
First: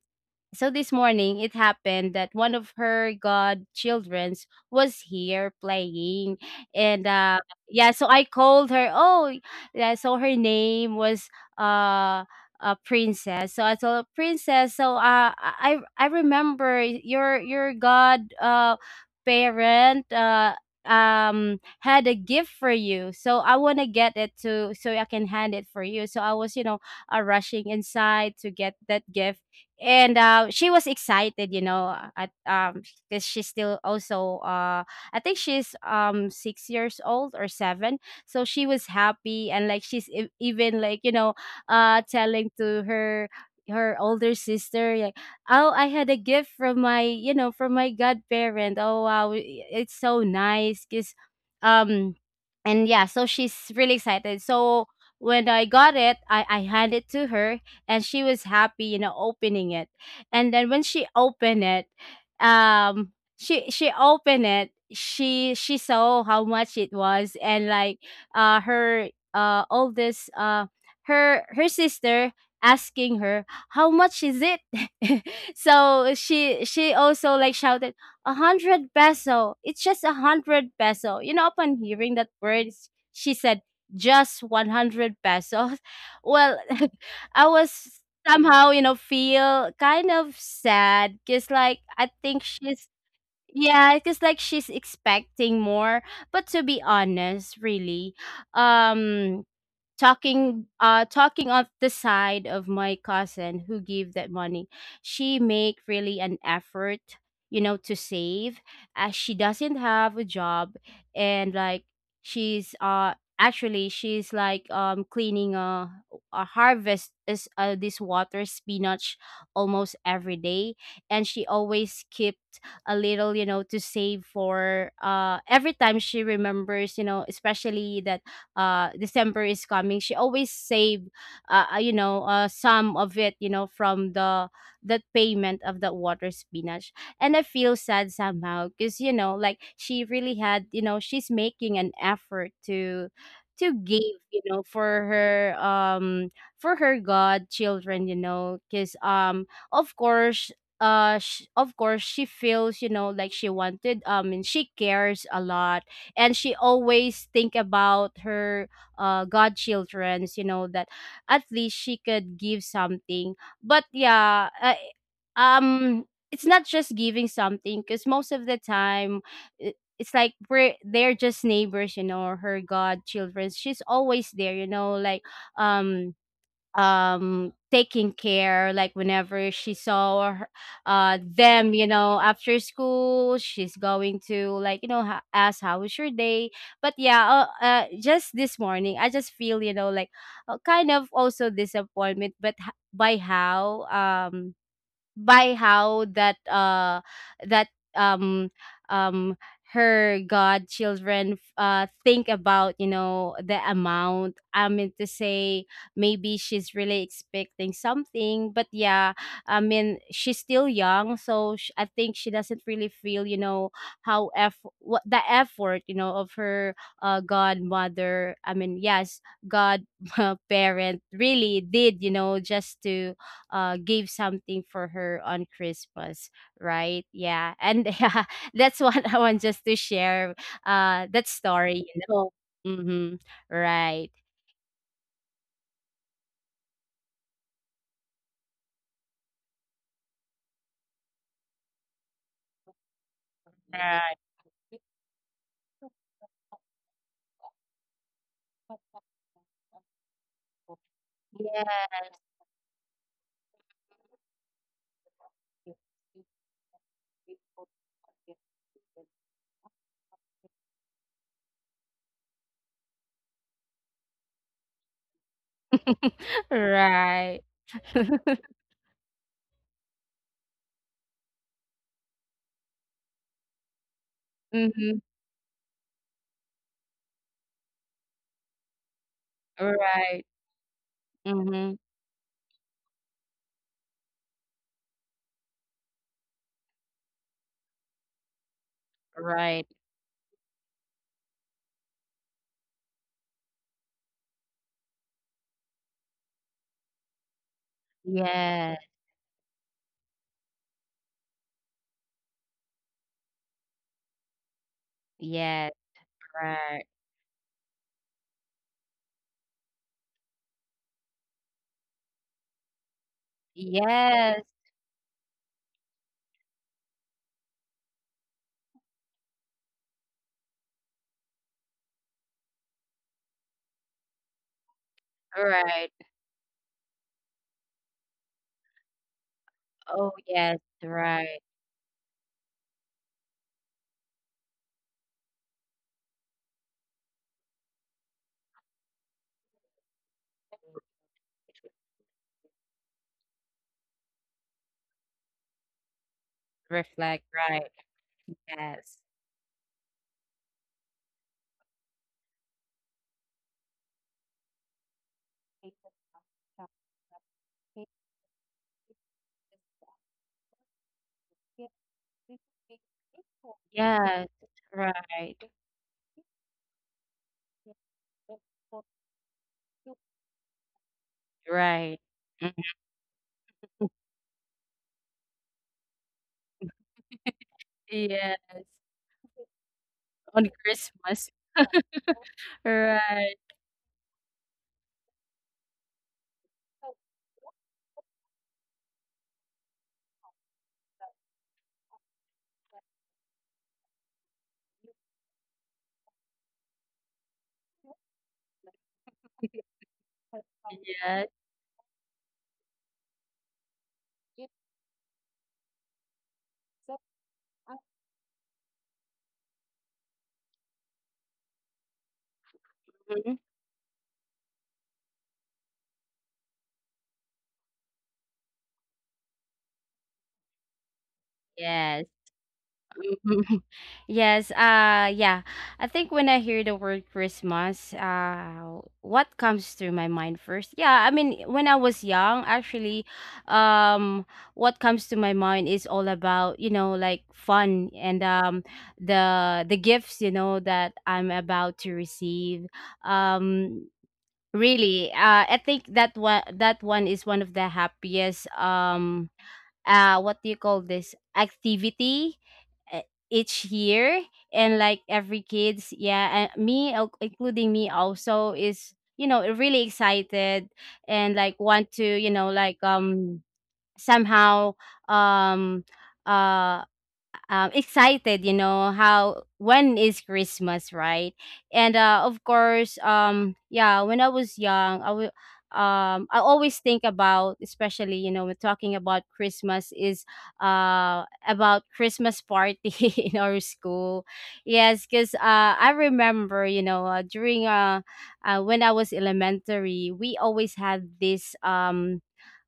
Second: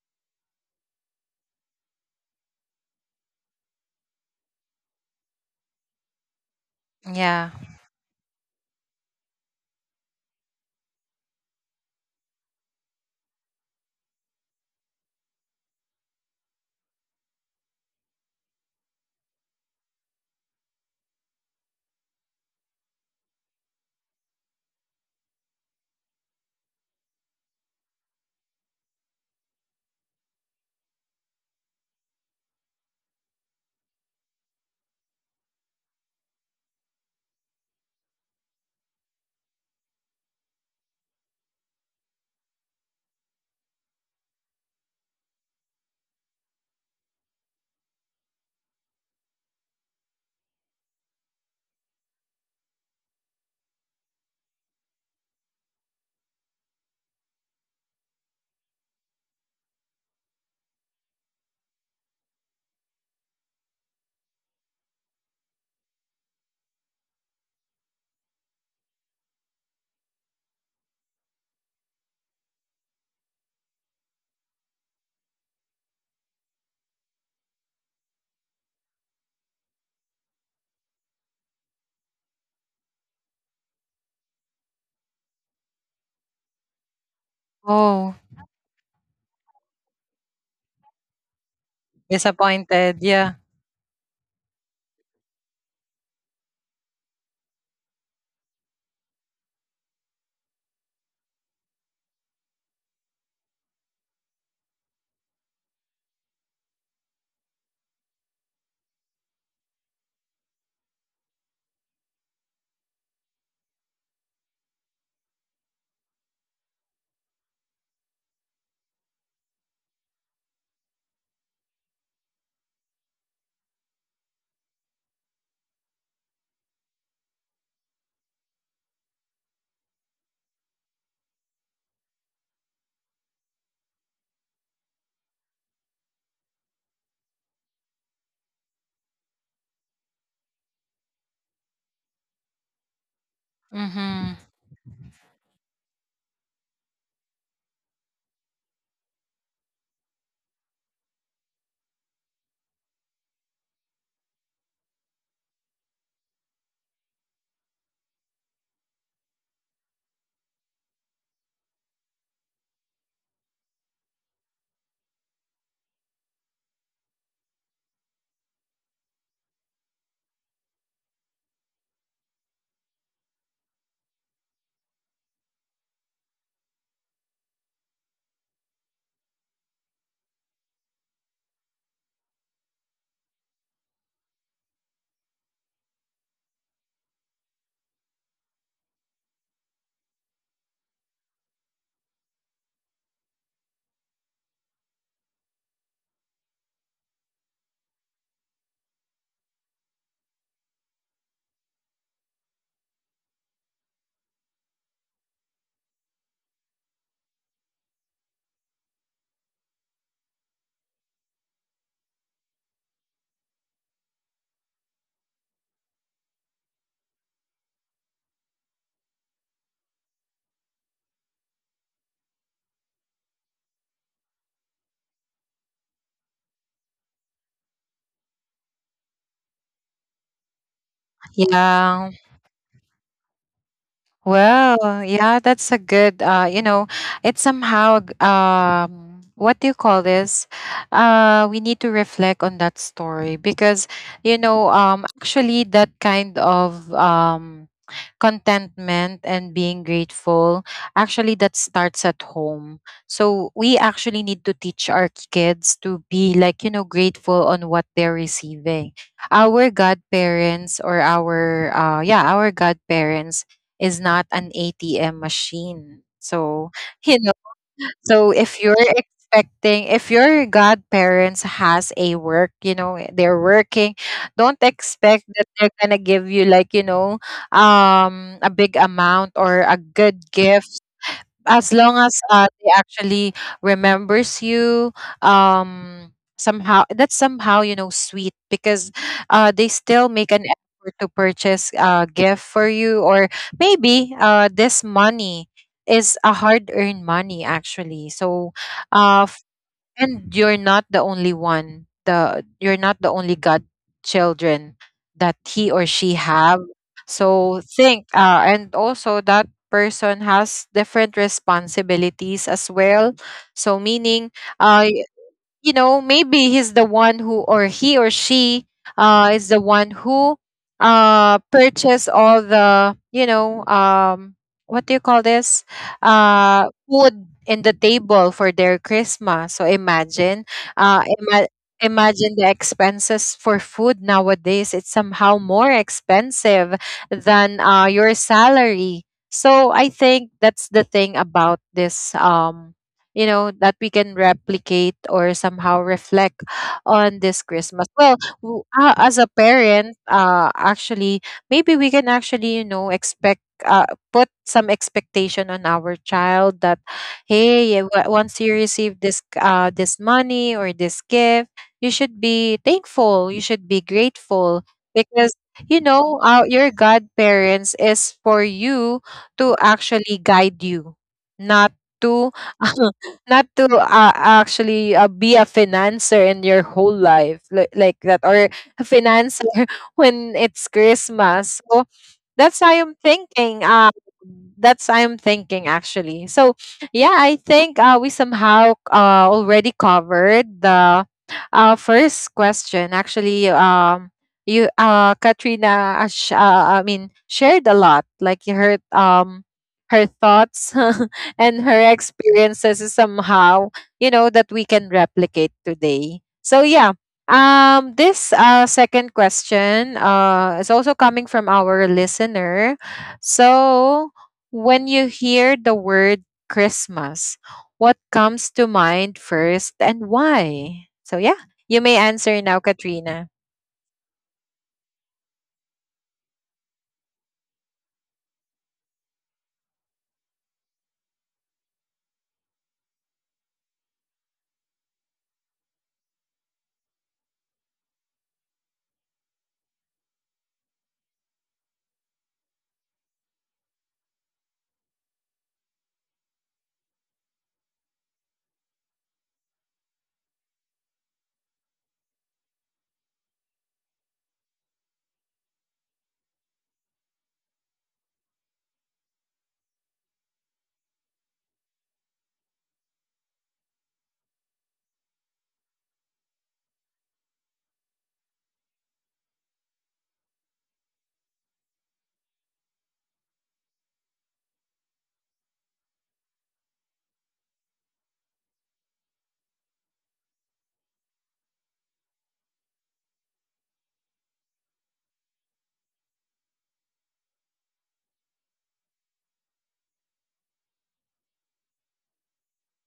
it happened that one of her godchildrens was here playing, and Yeah. yeah, so I called her. Oh, yeah, so her name was, uh, Princess. So I told her, Princess. So I remember your god parent had a gift for you. So I want to get it to so I can hand it for you. So I was, you know, rushing inside to get that gift, and, she was excited, you know, at, because she's still also, I think she's, 6 years old or 7. So she was happy, and like even like, you know, telling to her older sister like, oh, I had a gift from my, you know, from my godparent. Oh wow, it's so nice because, um and yeah, so she's really excited, so when I got it, I hand it to her, and she was happy, you know, opening it. And then when she opened it, she opened it. She saw how much it was, and like her, oldest, her sister asking her, how much is it? <laughs> So she also like shouted, 100 peso, it's just 100 peso, you know. Upon hearing that word, she said, just 100 pesos. <laughs> Well, <laughs> I was Oh, somehow, you know, feel kind of sad because, like, I think she's, disappointed, yeah. yeah, because, like, she's expecting more. But to be honest, really, um, talking of the side of my cousin who gave that money, she make really an effort, you know, to save, as she doesn't have a job, and like she's like, cleaning a, harvest is, this water spinach, almost every day. And she always kept a little, you know, to save for, every time she remembers, you know, especially that December is coming, she always save, you know, some of it, you know, from the that payment of the water spinach. And I feel sad somehow because, you know, like she really had, you know, she's making an effort to give, Mm-hmm. you know, for her, for her godchildren, you know, because, of course, of course she feels, you know, like she wanted, and she cares a lot, and she always think about her godchildrens, you know, that at least she could give something. But yeah, um it's not just giving something, because most of the time, i- it's like we're they're just neighbors, you know, or her godchildren, she's always there, you know, like, um taking care, like whenever she saw her, them, you know, after school, she's going to, like, you know, ask how was your day. But yeah, just this morning I just feel, you know, like kind of also disappointment, by how, um by how that, that um um her godchildren think about, you know, the amount, I mean to say, maybe she's really expecting something. But yeah, I mean she's still young, so I think she doesn't really feel, you know, how eff what the effort, you know, of her godmother, I mean yes, god <laughs> parent really did, you know, just to gave something for her on Christmas, right? Yeah. And <laughs> yeah, that's what I want just to share that story, you Yeah. know. Mm-hmm. Right. Well, yeah, that's a good you know, it's somehow what do you call this? We need to reflect on that story, because, Right. you know, actually, that kind of contentment and being grateful, actually, that starts at Yes. home. So we actually need to teach our kids to be, like, you know, grateful on what they're receiving. Our godparents, or our, yeah, our godparents is not an ATM machine. <laughs> So, <laughs> you know, Right. so <laughs> if you're expecting, if your godparents has a work, you know, they're working, don't Mm-hmm. expect that they're gonna give you, like, you know, a big amount or a good Right. gift, as Mm-hmm. long as they actually remembers you. um Somehow, that's somehow, you know, sweet, because Right. they still make an effort to purchase a gift for you, or maybe this money is a hard earned money, actually. So Yes. uh and you're not the only one the you're not the only god children that he Yes. or she have. Right. So think, and also that person has different responsibilities as well. So, meaning, Yes. uh, you know, maybe he's the one who, or he or she, is the one who purchased all the, you know, what do you call this, Right. Food in the table for their Christmas. So Oh imagine, yes. uh ima- Right. imagine the expenses for food nowadays, it's somehow more expensive than your salary. So I think that's the thing about this, you know, that we can replicate, or somehow reflect on Reflect, this Christmas. right. Well, Yes. as a parent, actually, maybe we can actually, you know, expect, put some expectation on our child, that, hey, once you receive this money or this gift, you should be thankful, you should be Yes, grateful, because, right. you know, your godparents is for you to actually guide you, not Right. to Mm. <laughs> not to, actually, be a financer in your whole life, li- like that, Yes, or a financer <laughs> when on it's Christmas. Christmas. So that's how I'm Right. thinking. That's I'm thinking actually. So yeah, I think, we somehow already covered the first question. Actually, you, Katrina, I mean, shared a lot. Like, you heard her thoughts <laughs> and her experiences is somehow, you know, that we Yes. can replicate today. So yeah, this second question is also coming from our listener. Mhm. So, when you hear the word Christmas, what comes to mind first, and why? So yeah, you may Yes. answer now, Katrina. Mhm. <laughs> Yes, yeah. I think when I hear the word Christmas, what comes through my mind first? Yeah, I mean when I was young, actually, um what comes to my mind is all about, you know, like fun and the gifts, you know, that I'm about to receive. Um Really, I think that one is one of the happiest, what do you call this activity, uh, each year, and like every kids, yeah, and me, including me also, is, you know, really excited, and like want to, you know, like, somehow, um uh excited, you know, how when is Christmas, right? And of course, yeah, when I was young, I will. I always think about, especially, you know, when talking about Christmas is about Christmas party <laughs> in our school. Yes, because, I remember, you know, during when I was elementary, we always had this, um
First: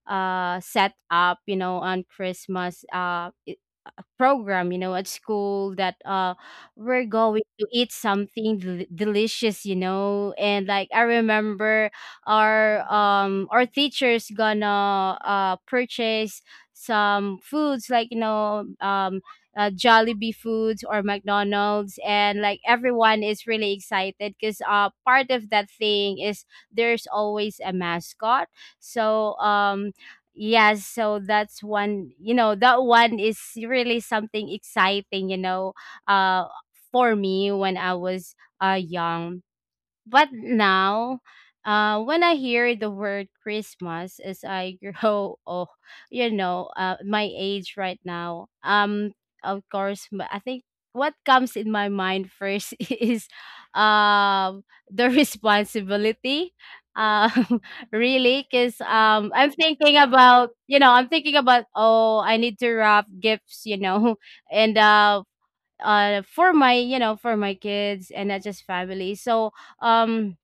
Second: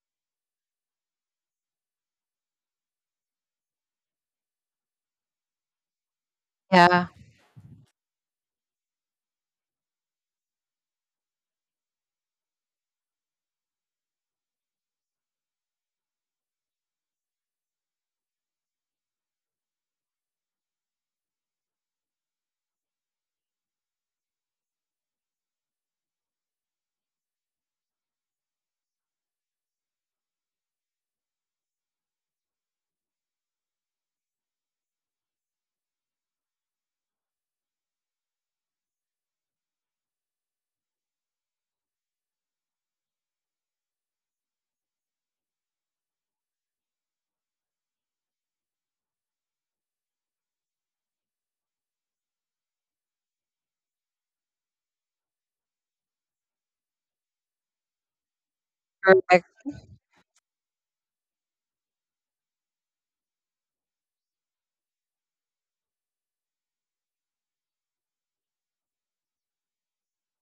uh set up, you know, on Christmas, program, you know, at school, that we're Yeah. going to eat something delicious, you know. And like I remember our, teachers gonna purchase some foods, like, you know, Jollibee foods or McDonald's, and like everyone is really excited because part of that thing is there's always a mascot, so yes, so that's one, you know, that one is really something exciting, you know, uh for me when I was young. But now, when I hear the word Christmas as I <laughs> grow, oh, you know, my age right now, of course, I think what comes in my mind first <laughs> is, um the responsibility, um <laughs> really because, Correct. I'm thinking about, oh, I need to wrap gifts, you know, <laughs> and for my, you know, for my kids and not just family, so um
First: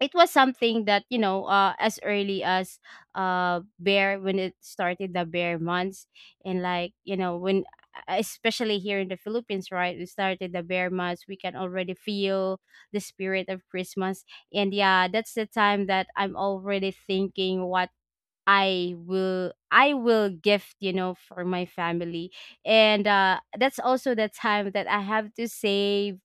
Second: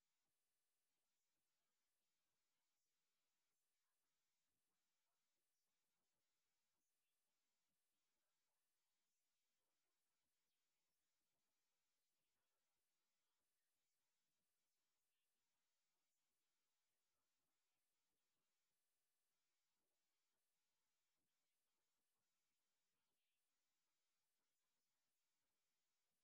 it was something that, you know, as early as, bear, when it started the bear months, and like, you know, when, especially here in the Philippines, right, we started the bear months, we can already feel the spirit of Christmas. And yeah, that's the time that I'm already thinking what I will gift, you know, for my family. And that's also the time that I have to save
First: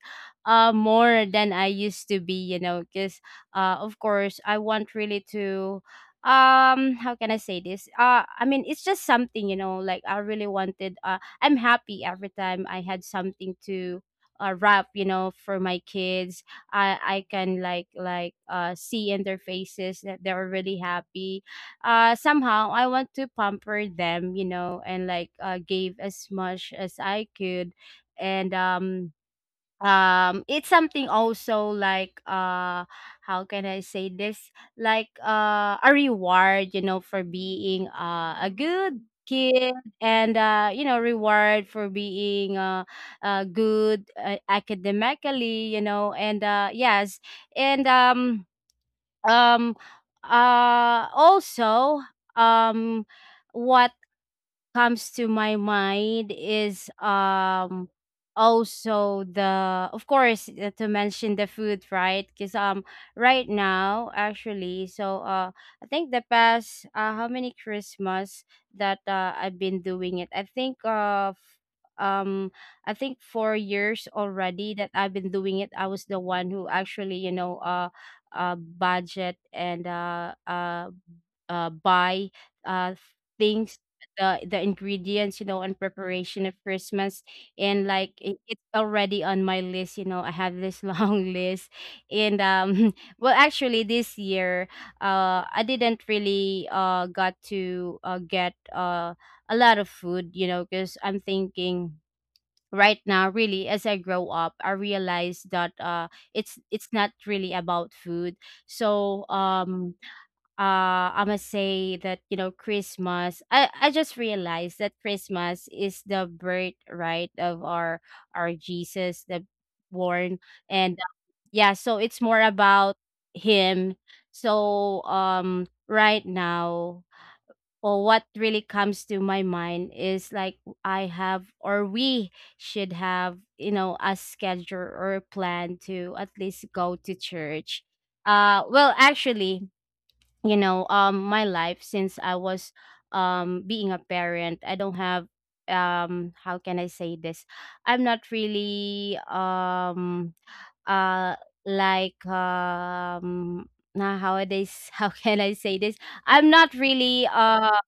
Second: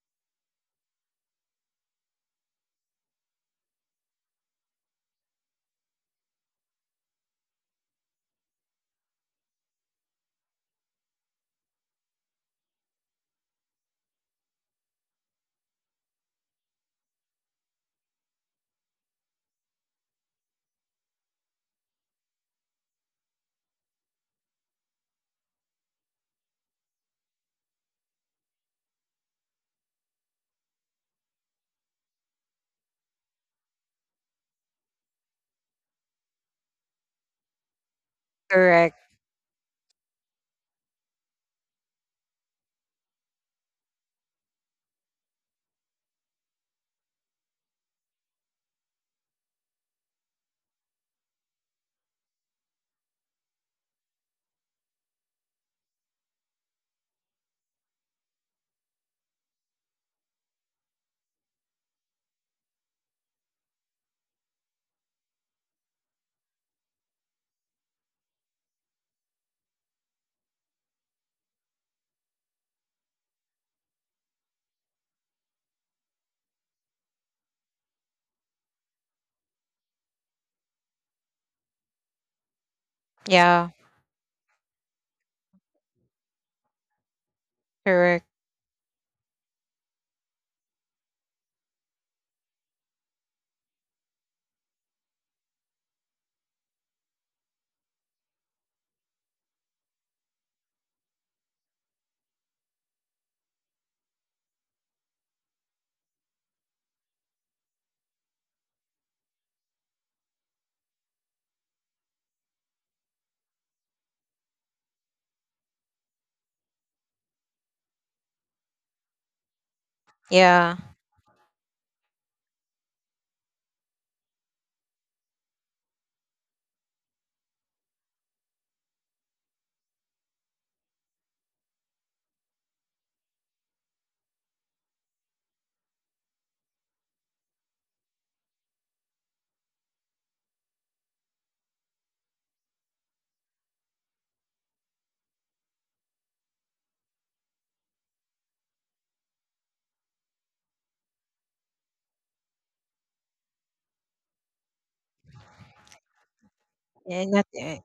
more than I used to be, you know, because of course I want really to how can I say this? I mean it's just something, you know, like I really wanted I'm happy every time I had something to wrap you know for my kids. I can like see in their faces that they're really happy. Somehow I want to pamper them, you know, and like gave as much as I could. And it's something also like, how can I say this? Like a reward, you know, for being a Correct. good kid, and you know reward for being good academically, you know, and yes. and um Also, um what comes to my mind is, also, the of course to mention the food, right? Because right now, actually, so, I think the past how many Christmas that I've been doing it, I think um I think 4 years already that I've been doing it. I was the one who actually, you know, budget and buy uh, Yeah. things, the ingredients, you know, and preparation of Christmas. And like Correct. it's already on my list. You know, I have this <laughs> long list. And <laughs> Well, actually, this year I didn't really got to get a lot of food, you know, because I'm thinking right now, really, as I grow up, I realize that it's not really about food. so um I must say that, you know, Christmas, I just realized that Christmas is the birthright of our Jesus, the born. yeah And Yeah, so it's more about him. Right now, or what really comes to my mind is like, I have or we should have, you know, a schedule or a plan to at least go to church. Well, actually, you know, my life since I was, being a parent, I don't have, how can I say this, I'm not really, uh like, now nowadays, <laughs> how can I say this, I'm not yeah. really, Not, eh,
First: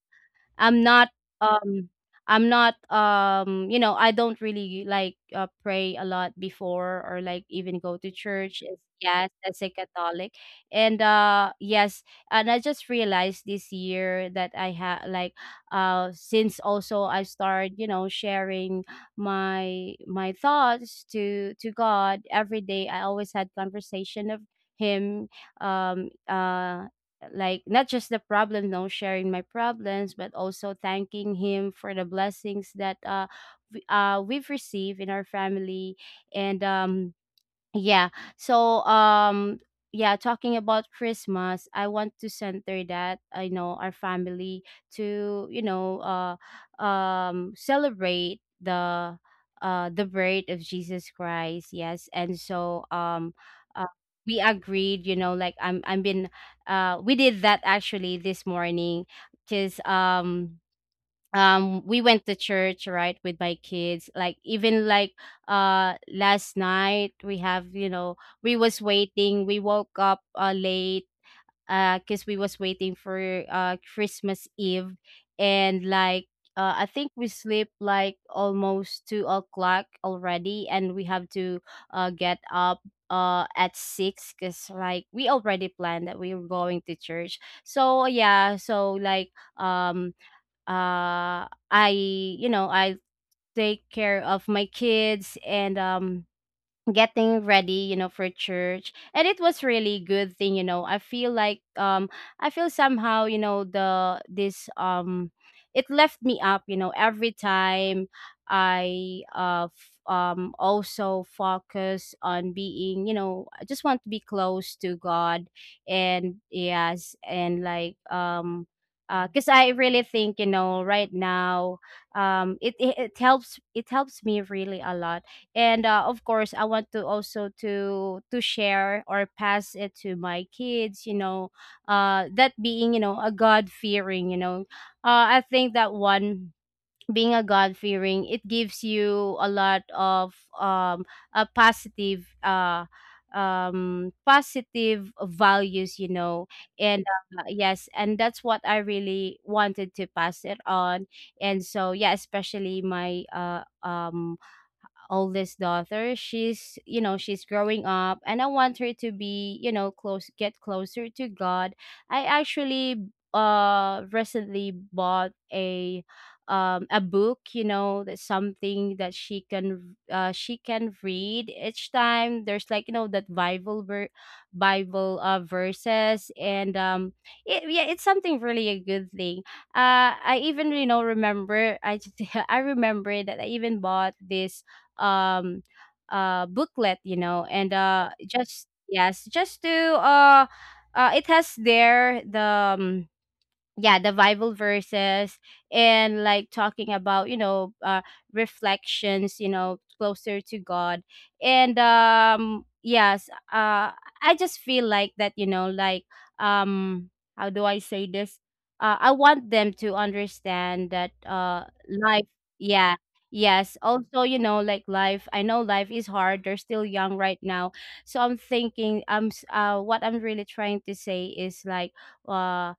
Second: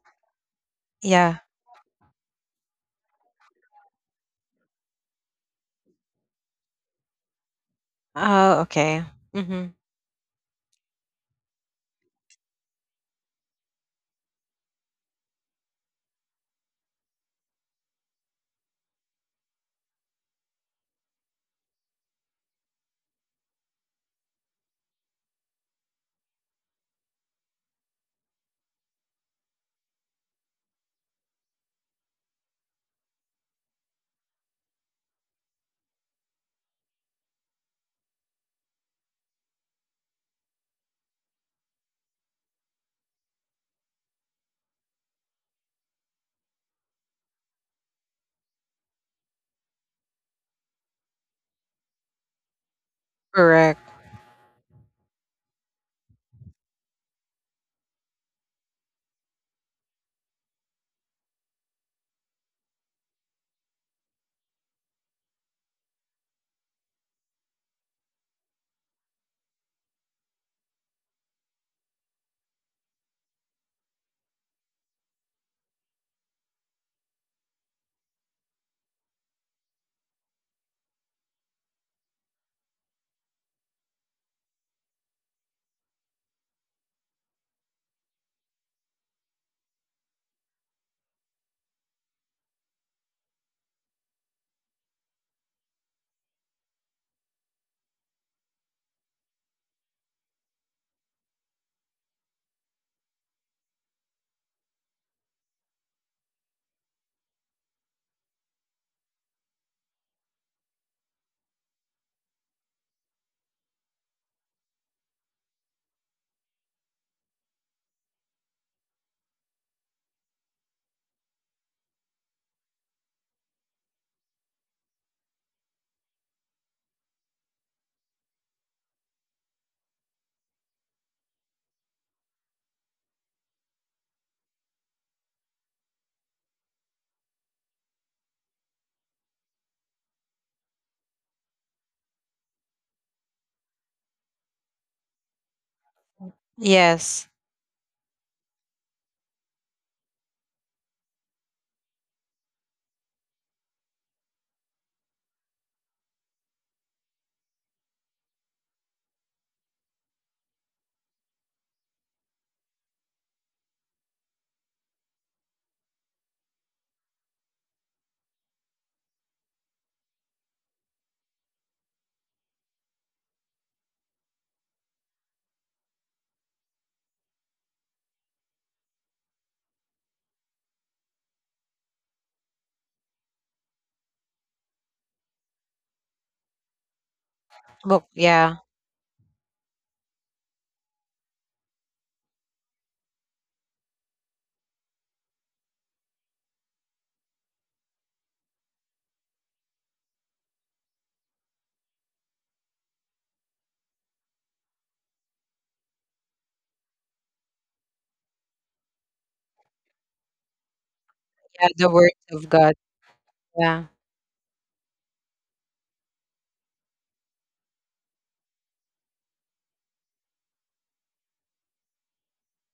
I'm not, yeah. um I'm not, you know, I don't really like pray a lot before or like even go to Oh, church. It's, okay. yes, Mm-hmm. as a Catholic, and yes, and I just realized this year that I had like, since also I started, you know, sharing my thoughts to God every day. I always had conversation of him. um uh like not just the problem, no, sharing my problems, but also thanking him for the blessings that we, we've received in our family. And Yeah. So um yeah, talking about Christmas, I want to center that I know our family to, you know, celebrate the birth of Jesus Christ. Yes. And so uh, Correct. we agreed, you know, like I'm been, we did that actually this morning, cuz we went to church, right, with my kids, like, even like last night we have, you know, we was waiting, we woke up late because we was waiting for Christmas Eve. And like I think we sleep like almost 2 o'clock already, and we have to get up at six because like we already planned that we were going to church. So yeah, so like, um I, you know, I take care of my kids, and getting ready, you know, for church, and it was really good thing, you know. I feel like, I feel somehow, you know, the this, it left me up, you know, every time I also focus on being, you know, I just want to be close to God. And yes, and like, because I really think, you know, right now, it helps, it helps me really a lot. And Of course I want to also to share or pass it to my kids, you know, that being, you know, a god fearing you know, I think that one, being a god fearing it gives you a lot of, um a positive, positive values, you know. and Yes. uh, yes, and that's what I really wanted to pass it on. And so yeah, especially my oldest daughter, she's, you know, she's growing up, and I want her to be, you know, close, get closer to God. I actually recently bought a, a book, you know, that's something that she can read each time there's like, you know, that Bible verses, and it, yeah, it's something really a good thing. I even, you know, remember, I just <laughs> I remember that I even bought this, um booklet, you know, and Book. Yeah. just yes, just to it has there the, um, yeah, the Bible verses, and like talking about, you know, reflections, you know, closer to God. And yes, I just feel like that, you know, like, um how do I say this, I want them to understand that Yeah. The words life, of God. yeah, yes, Yeah. also, you know, like, life, I know life is hard, they're still young right now. So I'm thinking, what I'm really trying to say is like, uh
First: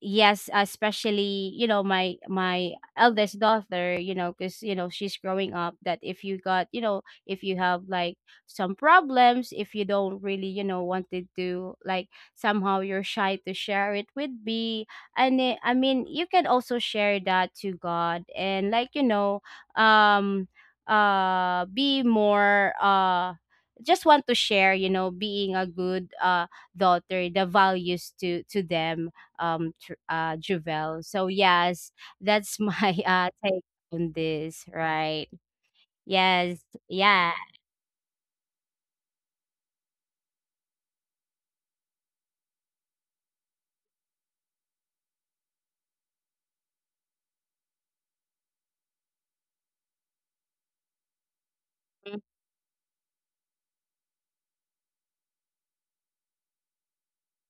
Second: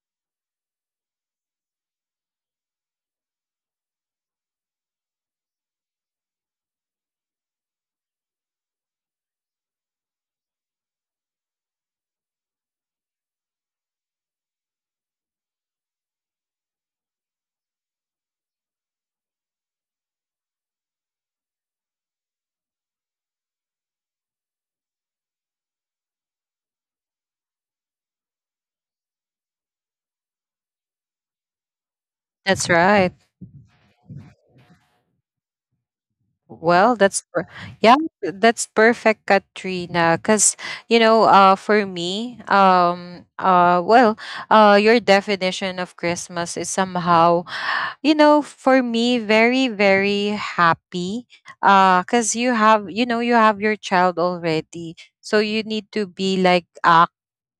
yes, especially, you know, my eldest daughter, you know, because, you know, she's growing up, that if you got, you know, if you have like some problems, if you don't really, you know, wanted to like somehow you're shy to share it with me, and I mean, you can also share that to God, and like, you know, um be more, just want to share, you know, being a good daughter, the values to them. Javel. So yes, that's That's my <laughs> right. Take on this, right? Yes, Well, that's yeah, per- yeah. That's perfect, Katrina. Cause, you know, for me, well, your definition of Christmas is somehow, you know, for me, very, very happy. Mm, Cause you have, you know, you have your child already. So you need to be like, uh,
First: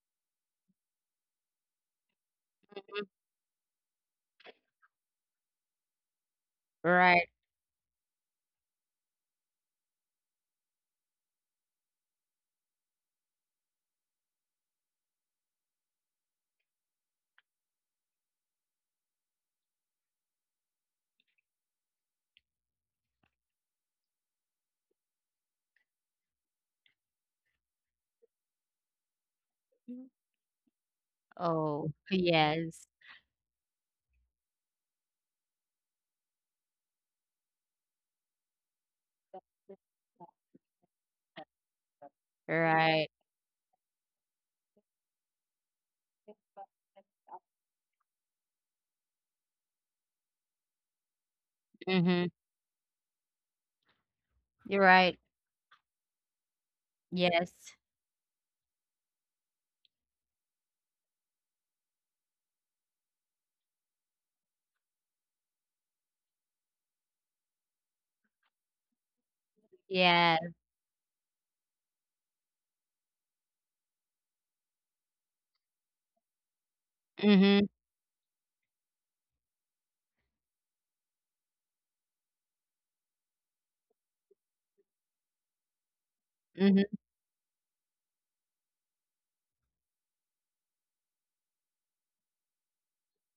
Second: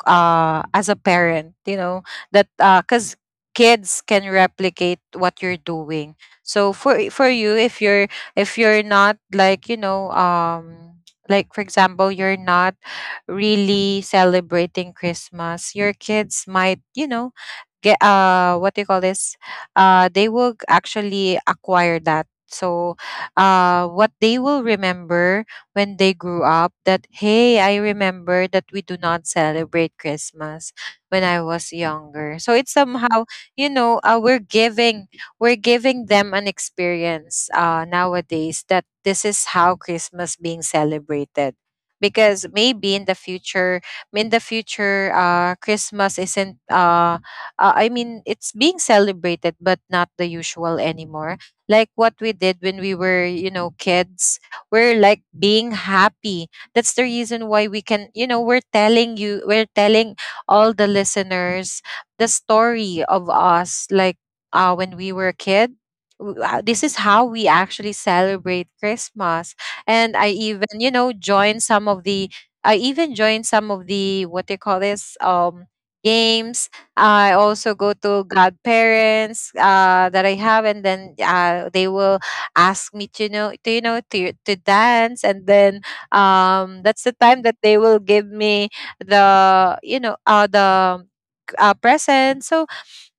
uh, as a parent, you know, that, because kids can replicate what you're doing. So for right. you, if you're not like, you know, like, for example, you're not really celebrating Christmas, your kids might, you know, get, what do you call this, actually acquire that. So what they will remember when they grew up, that, hey, I remember that we do not celebrate Christmas when I was Oh, younger. So it's yes, somehow, you know, we're giving them an experience nowadays, that this is how Christmas being celebrated. Because maybe right. in the future, Christmas isn't, I mean, it's being celebrated, but not the usual anymore. Like what Mm-hmm. we did when we were, you know, kids. You're We're right. like being happy. That's the reason Yes. why we can, you know, we're telling all the listeners the story of us, like, when we were a kid. This is how we actually celebrate Christmas. And I Yes. even, you know, joined some of the, I even joined some of the, what they call this, games. I Mm-hmm. also go to godparents, that I have, and then they will ask me to know to, you know, to dance, and then Mm-hmm. That's the time that they will give me the, you know, the present. So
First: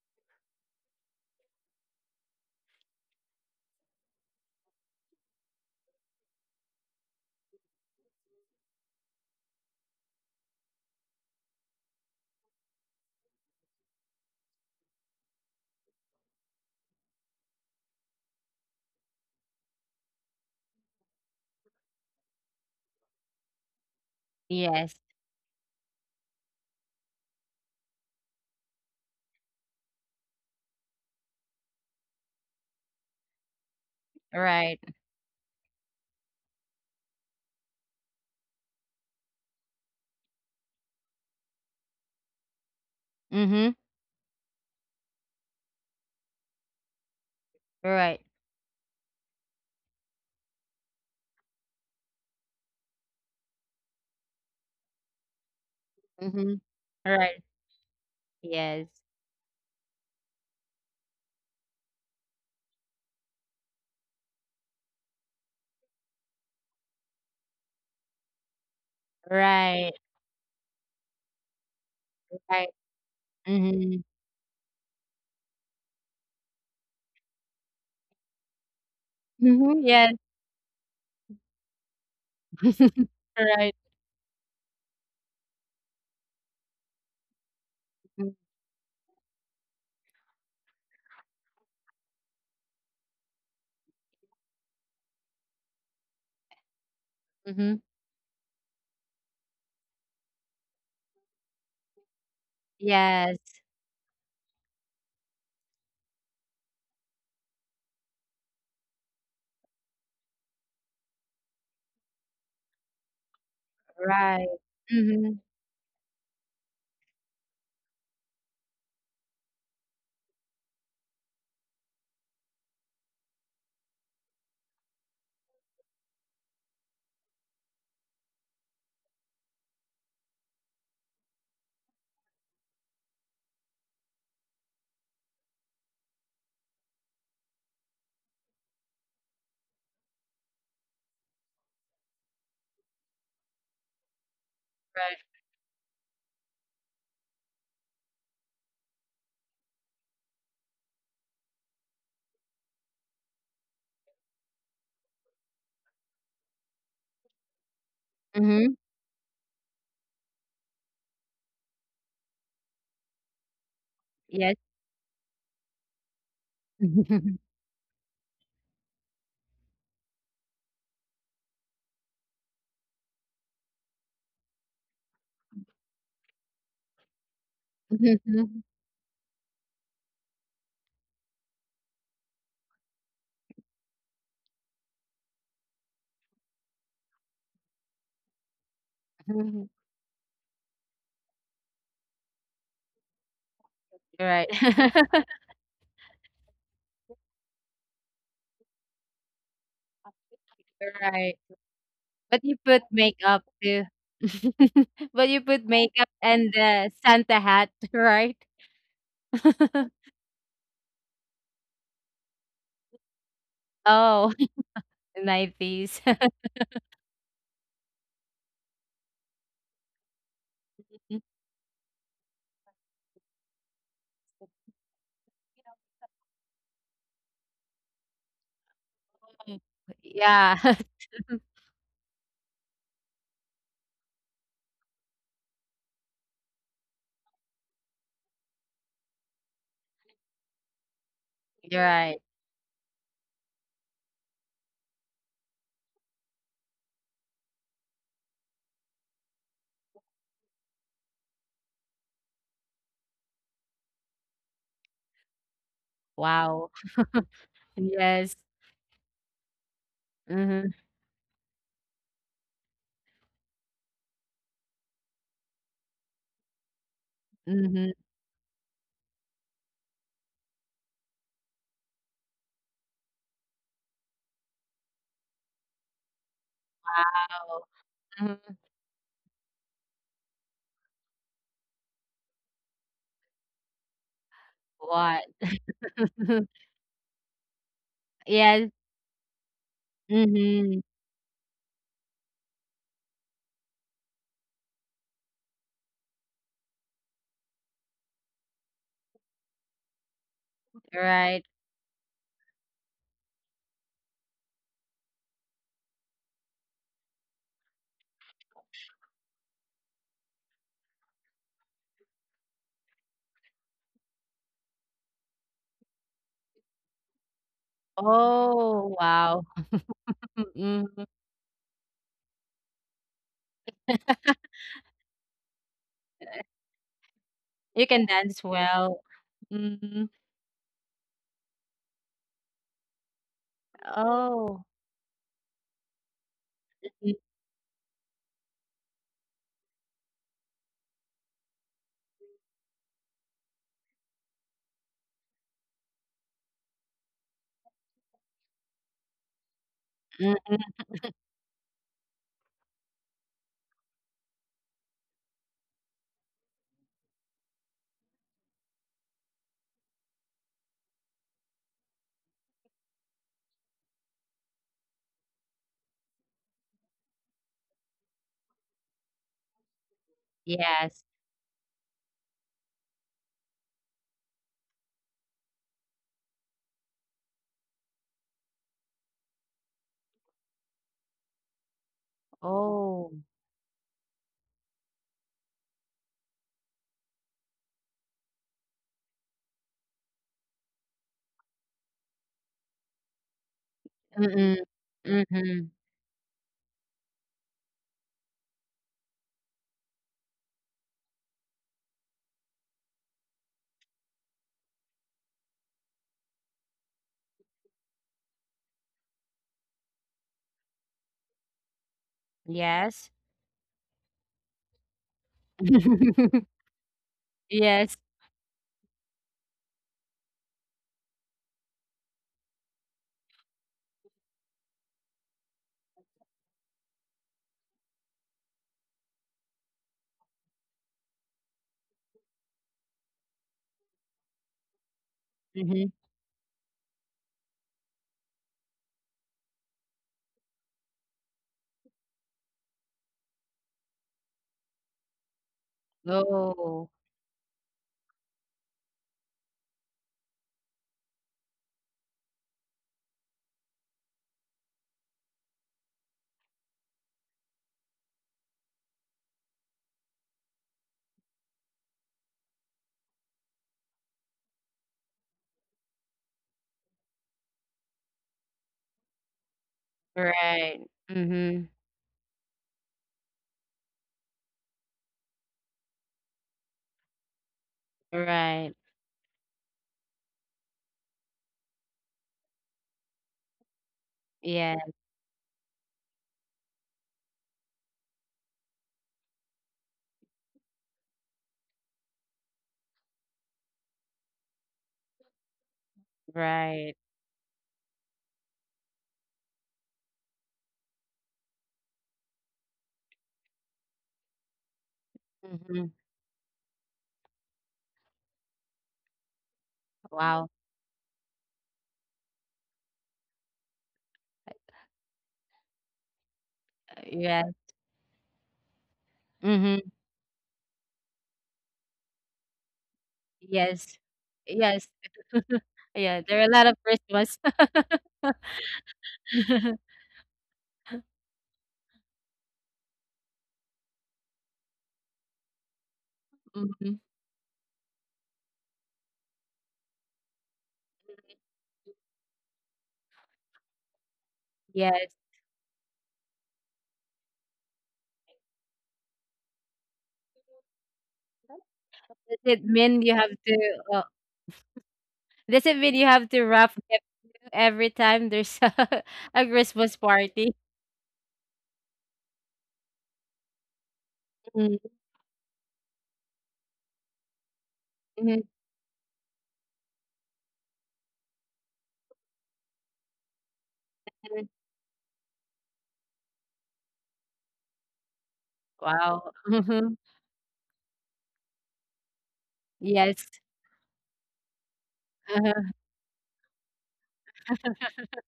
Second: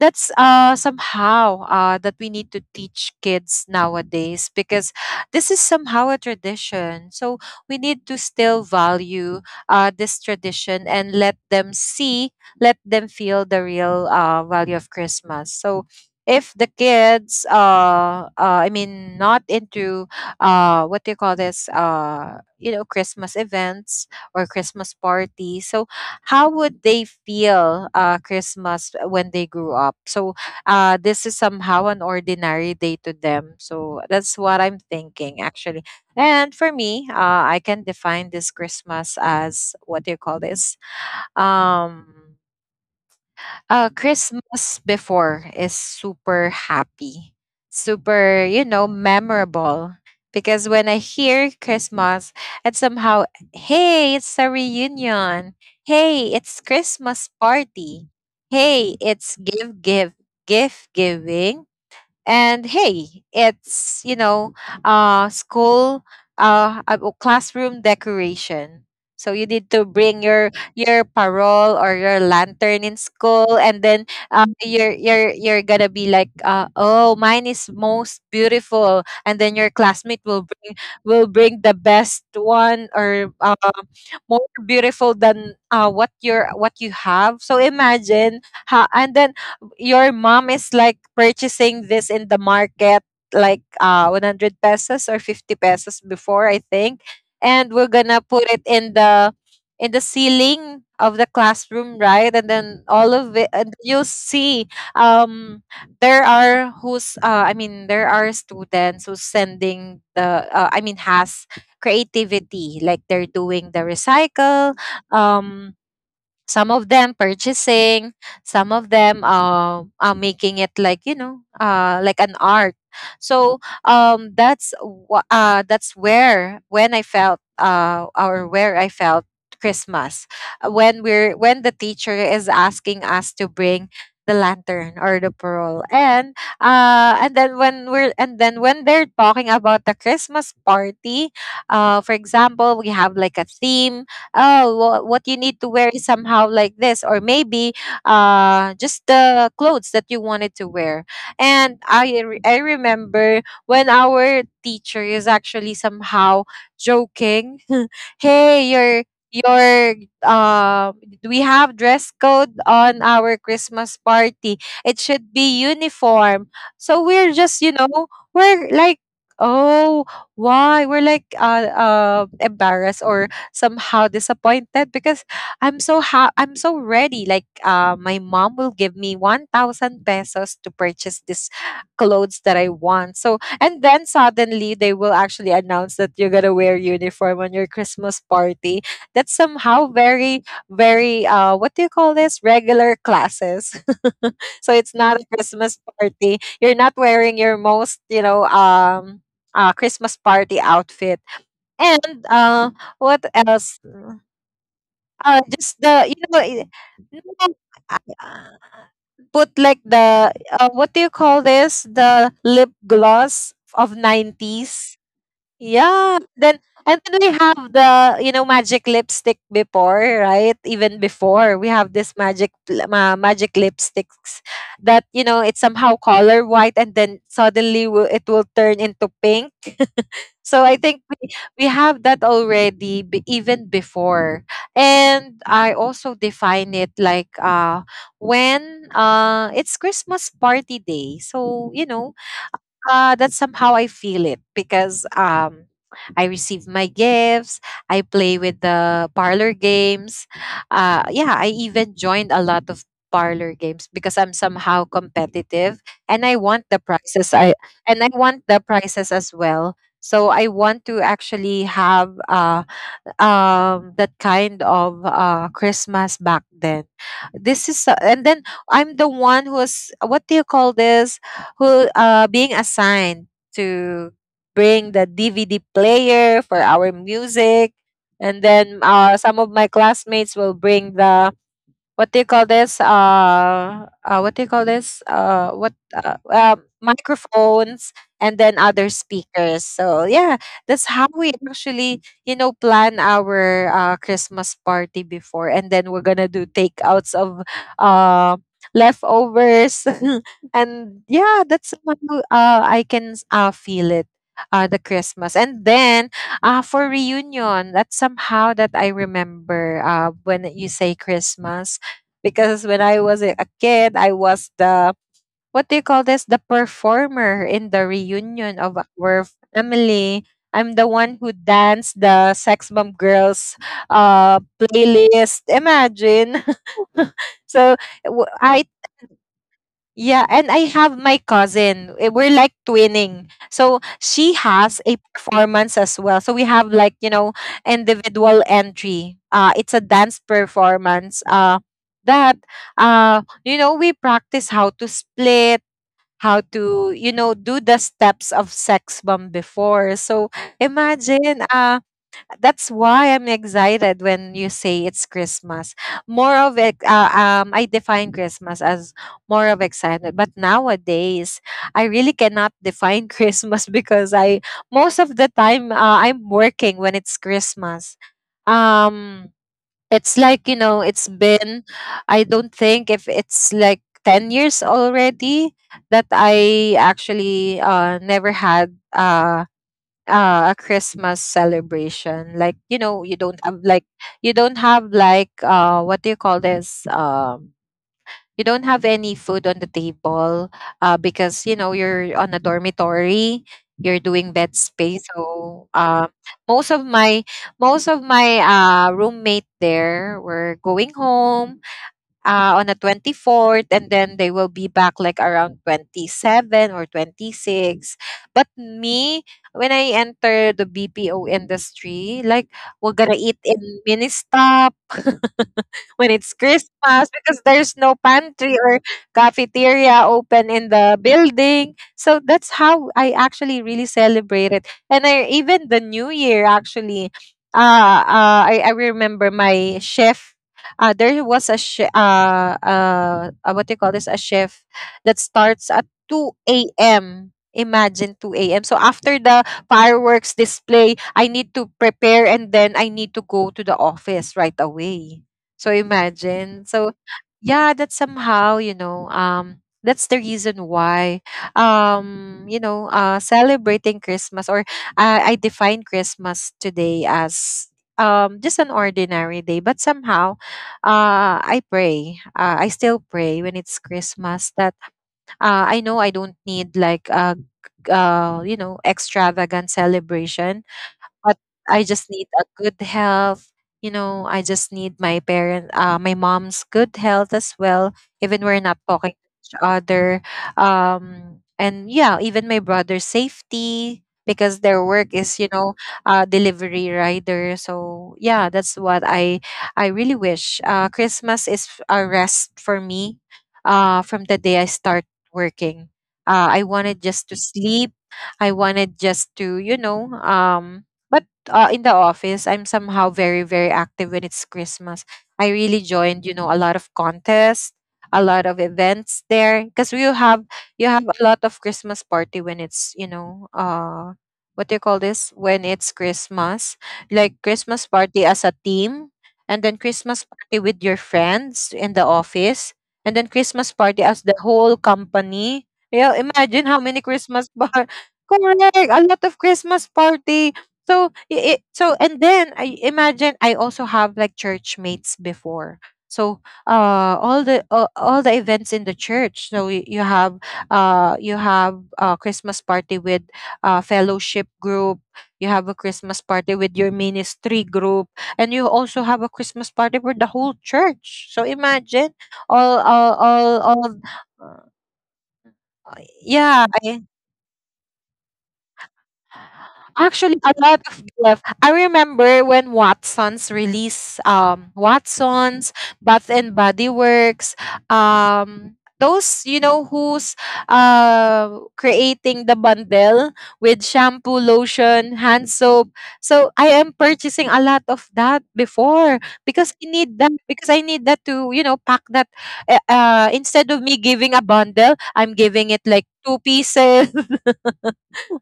that's somehow that we need to teach kids nowadays because this is somehow a tradition, so we need to still value this tradition and let them see, let them feel the real value of Christmas. So if the kids I mean not into what do you call this, Christmas events or Christmas Yes. parties, so how would they feel Christmas when they grew up? So this is somehow an ordinary day to them. So that's what I'm Right. thinking actually. And for me, I can define this Christmas as what do you call this? Um, Mm-hmm. Christmas before is super happy, Right. super, you know, memorable. Because when I hear Christmas, and somehow, hey, it's a reunion. Hey, Mm-hmm. it's Christmas Right. party. Yes. Hey, it's gift giving, and hey, it's school oh, classroom decoration. So you need to Right. bring your parole or your Right. lantern in school, and Mm-hmm. then you're gonna be like oh, mine is most beautiful, and then your Mm-hmm. Yes. classmate will bring, will bring the best one, <laughs> or Right. more beautiful than what your what you have. So imagine Mm-hmm. how, and then your mom is like purchasing this in the market like 100 pesos or 50 pesos before, I think, and we're Mm-hmm. gonna put it in the, in the ceiling of the classroom, right, and then all of it, Yes, and you'll see, um there are who's I mean there are students who's sending the I mean has creativity, like they're doing the right. recycle. Mhm. um some of them purchasing, some of them are making it like, you know, like an art. So that's that's where when I felt or where I felt Christmas. When we're, when the teacher is asking us to bring the lantern or the pearl, and then when we're and then when they're talking about the Christmas party, for example, we have like a theme. Oh, Right. what you need to wear is somehow like this, or maybe just the clothes that you wanted to wear. And I remember when our teacher is actually somehow joking <laughs> hey, Mhm. your uh we have dress code on our Christmas party. Yes. It should be uniform. So we're just, <laughs> you know, we're like, oh, why we're like embarrassed, or somehow disappointed because I'm so ready. Like, my mom will give me 1,000 pesos to purchase this clothes that I want. So, and then suddenly they will actually announce that you're gonna wear uniform on your Christmas party. That's Mhm. somehow very, very what do you call this? Regular classes. <laughs> Right. So it's not a <laughs> Christmas party. You're not wearing your most, you know, Christmas party outfit. Right. And But you put what makeup else? too. <laughs> But you put Just the makeup you know and I- the No, Santa hat, <laughs> I- right? uh, put like <laughs> the what do you call this, the lip gloss of Oh, <laughs> 90s, 90s. yeah. Then and then we have the, you know, magic lipstick before, right? Even <laughs> before we have this magic lipsticks that, you know, it's somehow color white, and then suddenly it will turn into pink. So Yeah. I think we <laughs> have that already even before. And I also define it like, when it's Christmas party day. So, you You're know, right. That's somehow I feel it because I receive my gifts. I play with the parlor games. Yeah, I even joined a lot of parlor games because I'm somehow competitive and I want the Wow. prizes. <laughs> I And I want Yes. the prizes as well. So I Mm-hmm. want to actually have that kind of Christmas back then. Mm-hmm. And then I'm the one who's what do you call this? Who being assigned to bring the DVD player for our Wow. music, and Mhm. then some of my classmates will bring the, what do you call this? What do you call this? What? What <laughs> microphones and then Yes. other speakers. So yeah, that's Mm-hmm. how we actually, you know, plan our Christmas party before, and then we're gonna do takeouts of uh leftovers, <laughs> and yeah, Right. that's how I can feel it. The Christmas, and then for reunion, that's somehow that I remember when you say Christmas. Because when I was a kid, I was the what do you call this? The performer in the reunion of Oh, our wow. family. <laughs> I'm the Mm, one mm. who danced the Sex Bomb Girls playlist. Imagine. <laughs> So You can w- dance I well. Mm. yeah, and I have my cousin. Eh, we're like twinning. So she Oh. has a performance as well. So we have like, you know, individual entry. It's a dance performance. That You know, we practice how to split, how to, you know, do the steps of sex bomb before. So Mm-mm. imagine that's why I'm excited when you say it's Christmas. More of it, I define Christmas as more of excitement. But nowadays, I really cannot define <laughs> Christmas because I most of the time I'm working when it's Christmas. Um, it's like, you know, Yes. it's been. I don't think if it's like 10 years already that I actually never had. A Christmas celebration. Like, you know, you Oh. don't have like, you don't have like what do you call this? You don't have any food on the table because, you know, you're on a dormitory. You're doing bed Mm-mm. space, so Mhm. Most of my most of my roommate there were going home on the 24th, and then they will be back like around 27 or 26. But me, when I enter the BPO industry, like we're Yes. gonna eat in mini stop <laughs> when it's <laughs> Christmas, because there's Yes. no pantry or cafeteria open in the building. So that's how I actually really celebrate it. And even the New Year, actually, I remember my chef. There was a chef, what do you call this? A chef that starts at Mhm. 2 a.m. Imagine, 2 a.m. So after the fireworks display, I need to prepare, and then I need to go to the office right away. So imagine. So Oh, yeah, that's somehow, you know, that's the reason why you know, celebrating Christmas or I define Christmas today as just an ordinary day, but somehow I pray. I still pray when it's Christmas that I know I don't need like a you know, extravagant celebration, right. but Mhm. I just need a good health. You know, I just need my parent, my mom's good health as well. Even we're Right. not talking to each other, and yeah, even my brother's safety, because Yeah, their work is, you know, delivery rider. So yeah, that's what I really wish. Christmas is a rest for me. From the day I start working, I right. wanted just to sleep. I wanted just to, you know, but in the office, I'm somehow very, very active when it's Christmas. I really Mhm. joined, you know, a lot of contests, a lot of events there, because you have, Wow. you have a lot of Christmas party when it's, you know, what do you call this? When it's Christmas, like yeah. Christmas party as a team, and then Mhm. Christmas party with your friends in the office, and then Christmas party Yes. as the whole Yes. company. Yeah, Yeah, there are imagine a how lot of many Christmas Christmas. bar. <laughs> Correct, a lot of Christmas <laughs> party. So it so and then I imagine I also have like church mates before. So Mhm. All the events in the church. So you have a Christmas party with a fellowship group. Yes. You have a Christmas party with your ministry group, and you also have a Christmas party for the whole church. So imagine, Does it mean you have to all does it mean you have to yeah, wrap them I every time there's a <laughs> a Christmas Actually, party. a lot of BF. I remember when Watsons released Mhm, Watsons, Bath and Body Works, mhm, um those, you know, who's creating the bundle with shampoo, mhm. lotion, hand soap. So I am purchasing a lot of that before, Wow. because I Mhm. need that, because I need that to, you know, pack that. Yes. Instead of me giving a bundle, I'm giving it <laughs> like two pieces.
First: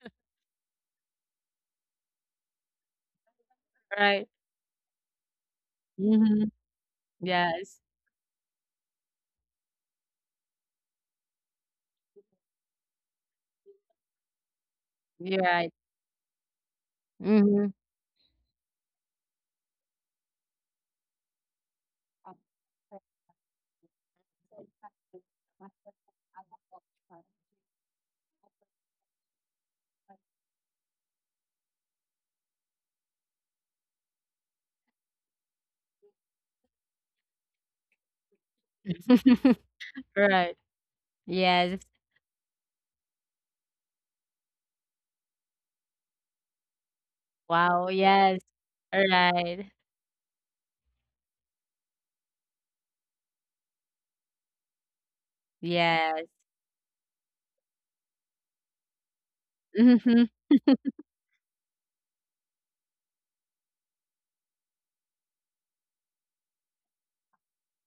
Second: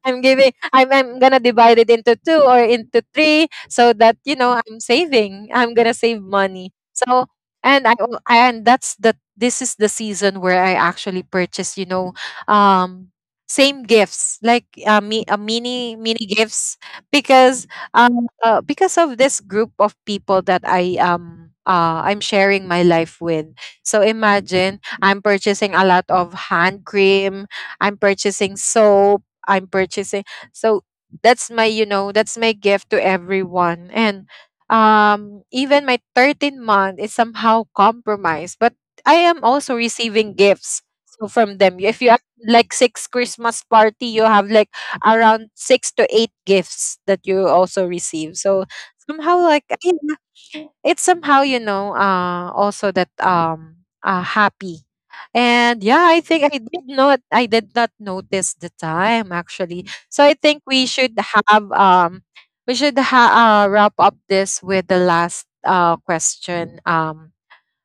I'm gonna divide it into two or into three, so that, Right. you know, I'm saving. I'm gonna save Hmm. money. So Yes. and and that's the this is the season where I actually purchase, you know, um same gifts like, me a You're right. mini mini gifts Hmm. because because of this group of people that I I'm sharing my life with. So imagine I'm purchasing a lot of hand cream, I'm purchasing soap, I'm purchasing. So that's my, you know, that's my gift to everyone. And even my 13th month is somehow compromised, but I am <laughs> also receiving Right. gifts. So from Yes. them, if you have like six Christmas party, you have like around six to eight gifts that you Wow. also Yes. receive. So somehow, Right. like it's somehow, you know, also that happy. And yeah, Yes. I think I did not notice the time actually. Hmm. So I think we should have wrap up this with the last question um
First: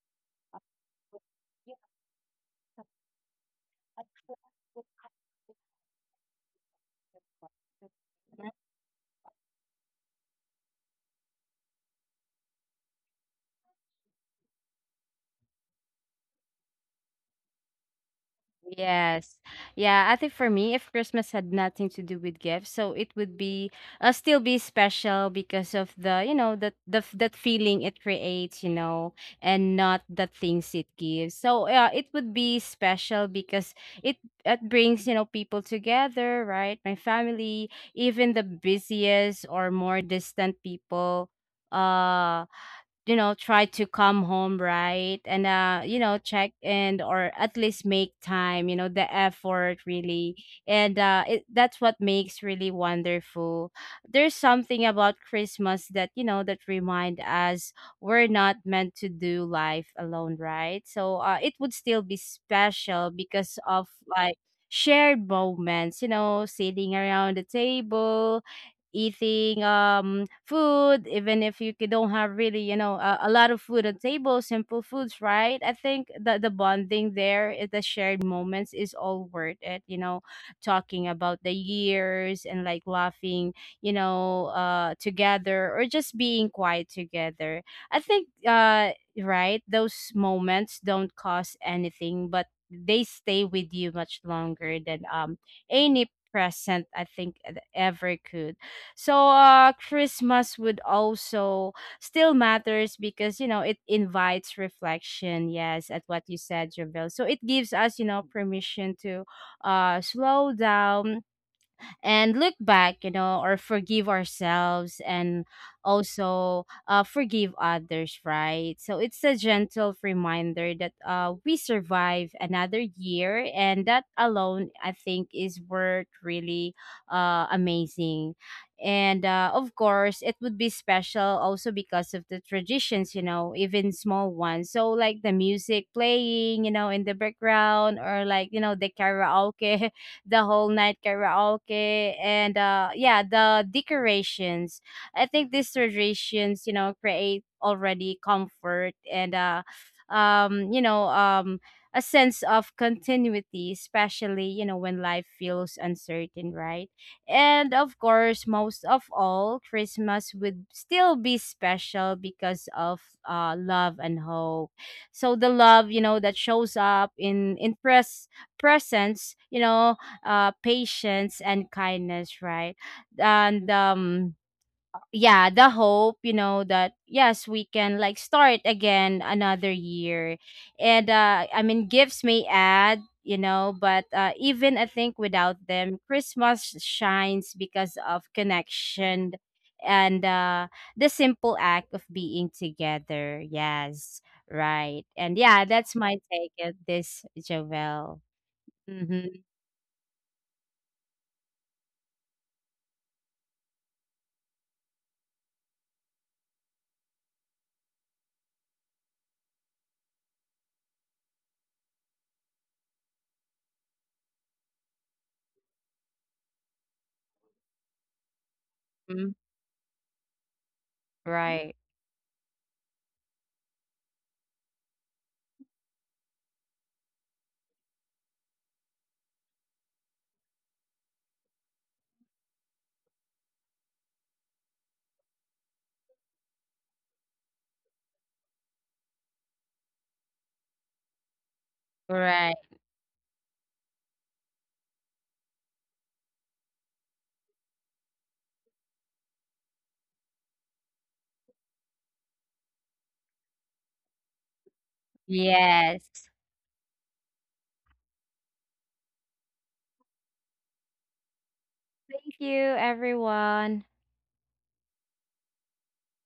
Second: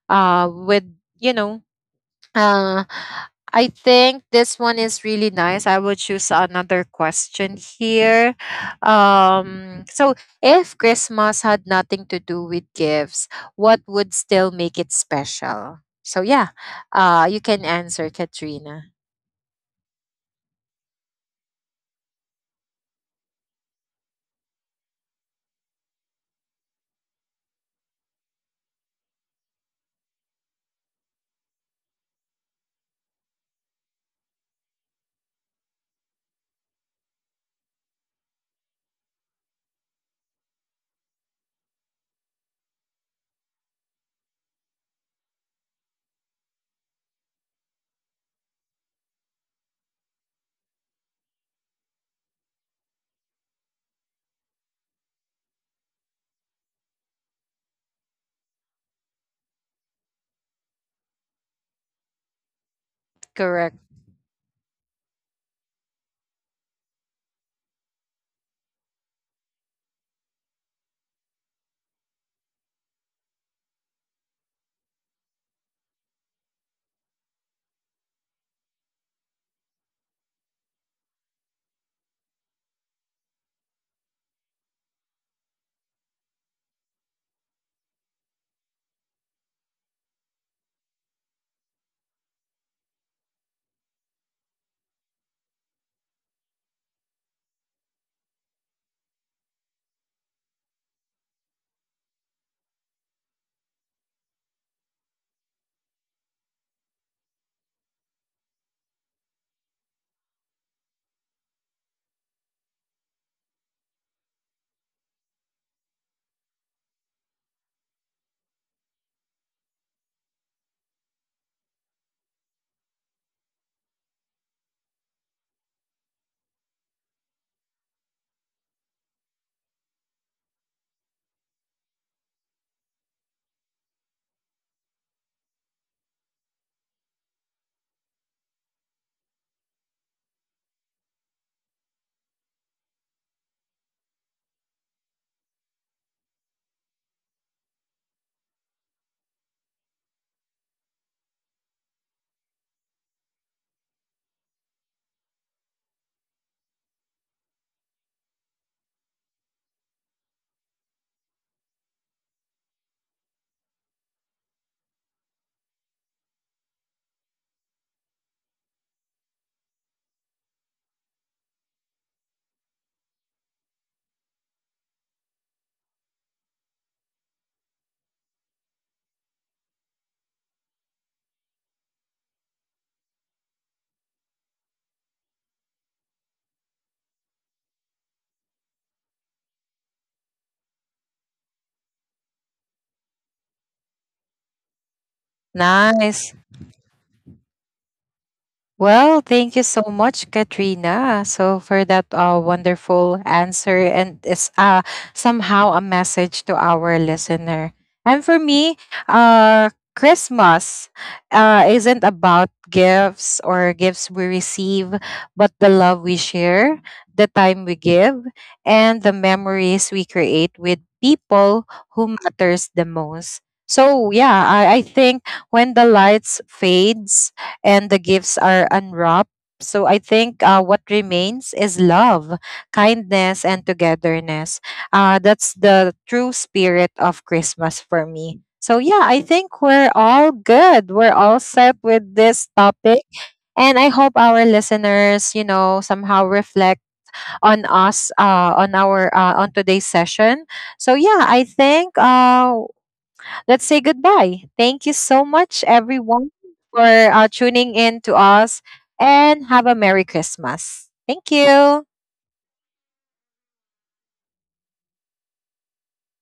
uh with, you know, <laughs> uh, I think this one is really nice. I will choose another question here. So, if Christmas had nothing to do with gifts, what would still make it special? So, yeah, you can answer, Katrina. Yes. Yeah, I think for me, if Christmas had nothing to do with gifts, so it would be still be special because of the, you know, that feeling it creates, you know, and not the things it gives. So yeah, it would be special because it it brings, you know, people together, right? My family, even the busiest or more distant people. Uh you know, try to come home, right, and you know, check in, or at least make time, you know, the effort really. And it, that's what makes really wonderful. There's something about Christmas that, you know, that remind us we're not meant to do life alone, right? So it would still be special because Correct. of like shared moments, you know, sitting around the table, eating food, even if you don't have really, you know, a lot of food on table, simple foods, right? I think that the bonding there, eh, the shared moments is all worth it, you know, talking about the years and like laughing, you know, together, or just being quiet together. I think right, those moments don't cost anything, but they stay with you much longer than any present, I think, ever could. So Christmas would also still matters because, you know, it invites reflection. Yes, at what you said, Javel. So it gives us, you know, permission to slow down and look back, you know, or forgive ourselves, and also forgive others, right? So it's a gentle reminder that we survive another year, and that alone, I think, is worth really amazing. And of course, it would be special also because of the traditions, you know, even small ones. So, like the music playing, you know, in the background, or like, you know, the karaoke, <laughs> the whole night karaoke, and yeah, the decorations. I think these traditions, you know, create already comfort and, you know, a sense of continuity, especially, you know, when life feels uncertain, right? And of course, most of all, Christmas would still be special because of love and hope. So the love, you know, that shows up in presence, you know, patience and kindness, right? And yeah, the hope, you know, that yes, we can like start again another year. And I mean, gifts may add, you know, but even, I think, without them, Christmas shines because of connection, and the simple act of being together. Yes, right. And yeah, that's my Nice. take at this, Jovel. Well, Mm-hmm. thank you so much, Katrina. So for that wonderful answer, and it's somehow a message to our listener. And for me, Christmas isn't about gifts or gifts we receive, but the love we share, the time we give, and the Mm-hmm. memories we create with people Right. who matters the most. So yeah, I think when the lights fades and the gifts are unwrapped. So I think what remains is love, kindness, and togetherness. That's the true spirit of Christmas for me. So yeah, I think we're all good. We're all set with Right. this topic. And I hope our listeners, you know, somehow reflect on us, on today's session. So yeah, I think let's say goodbye. Thank you so much, Yes. everyone, for tuning in to us, and have a Merry Christmas. Thank you. Thank you, everyone.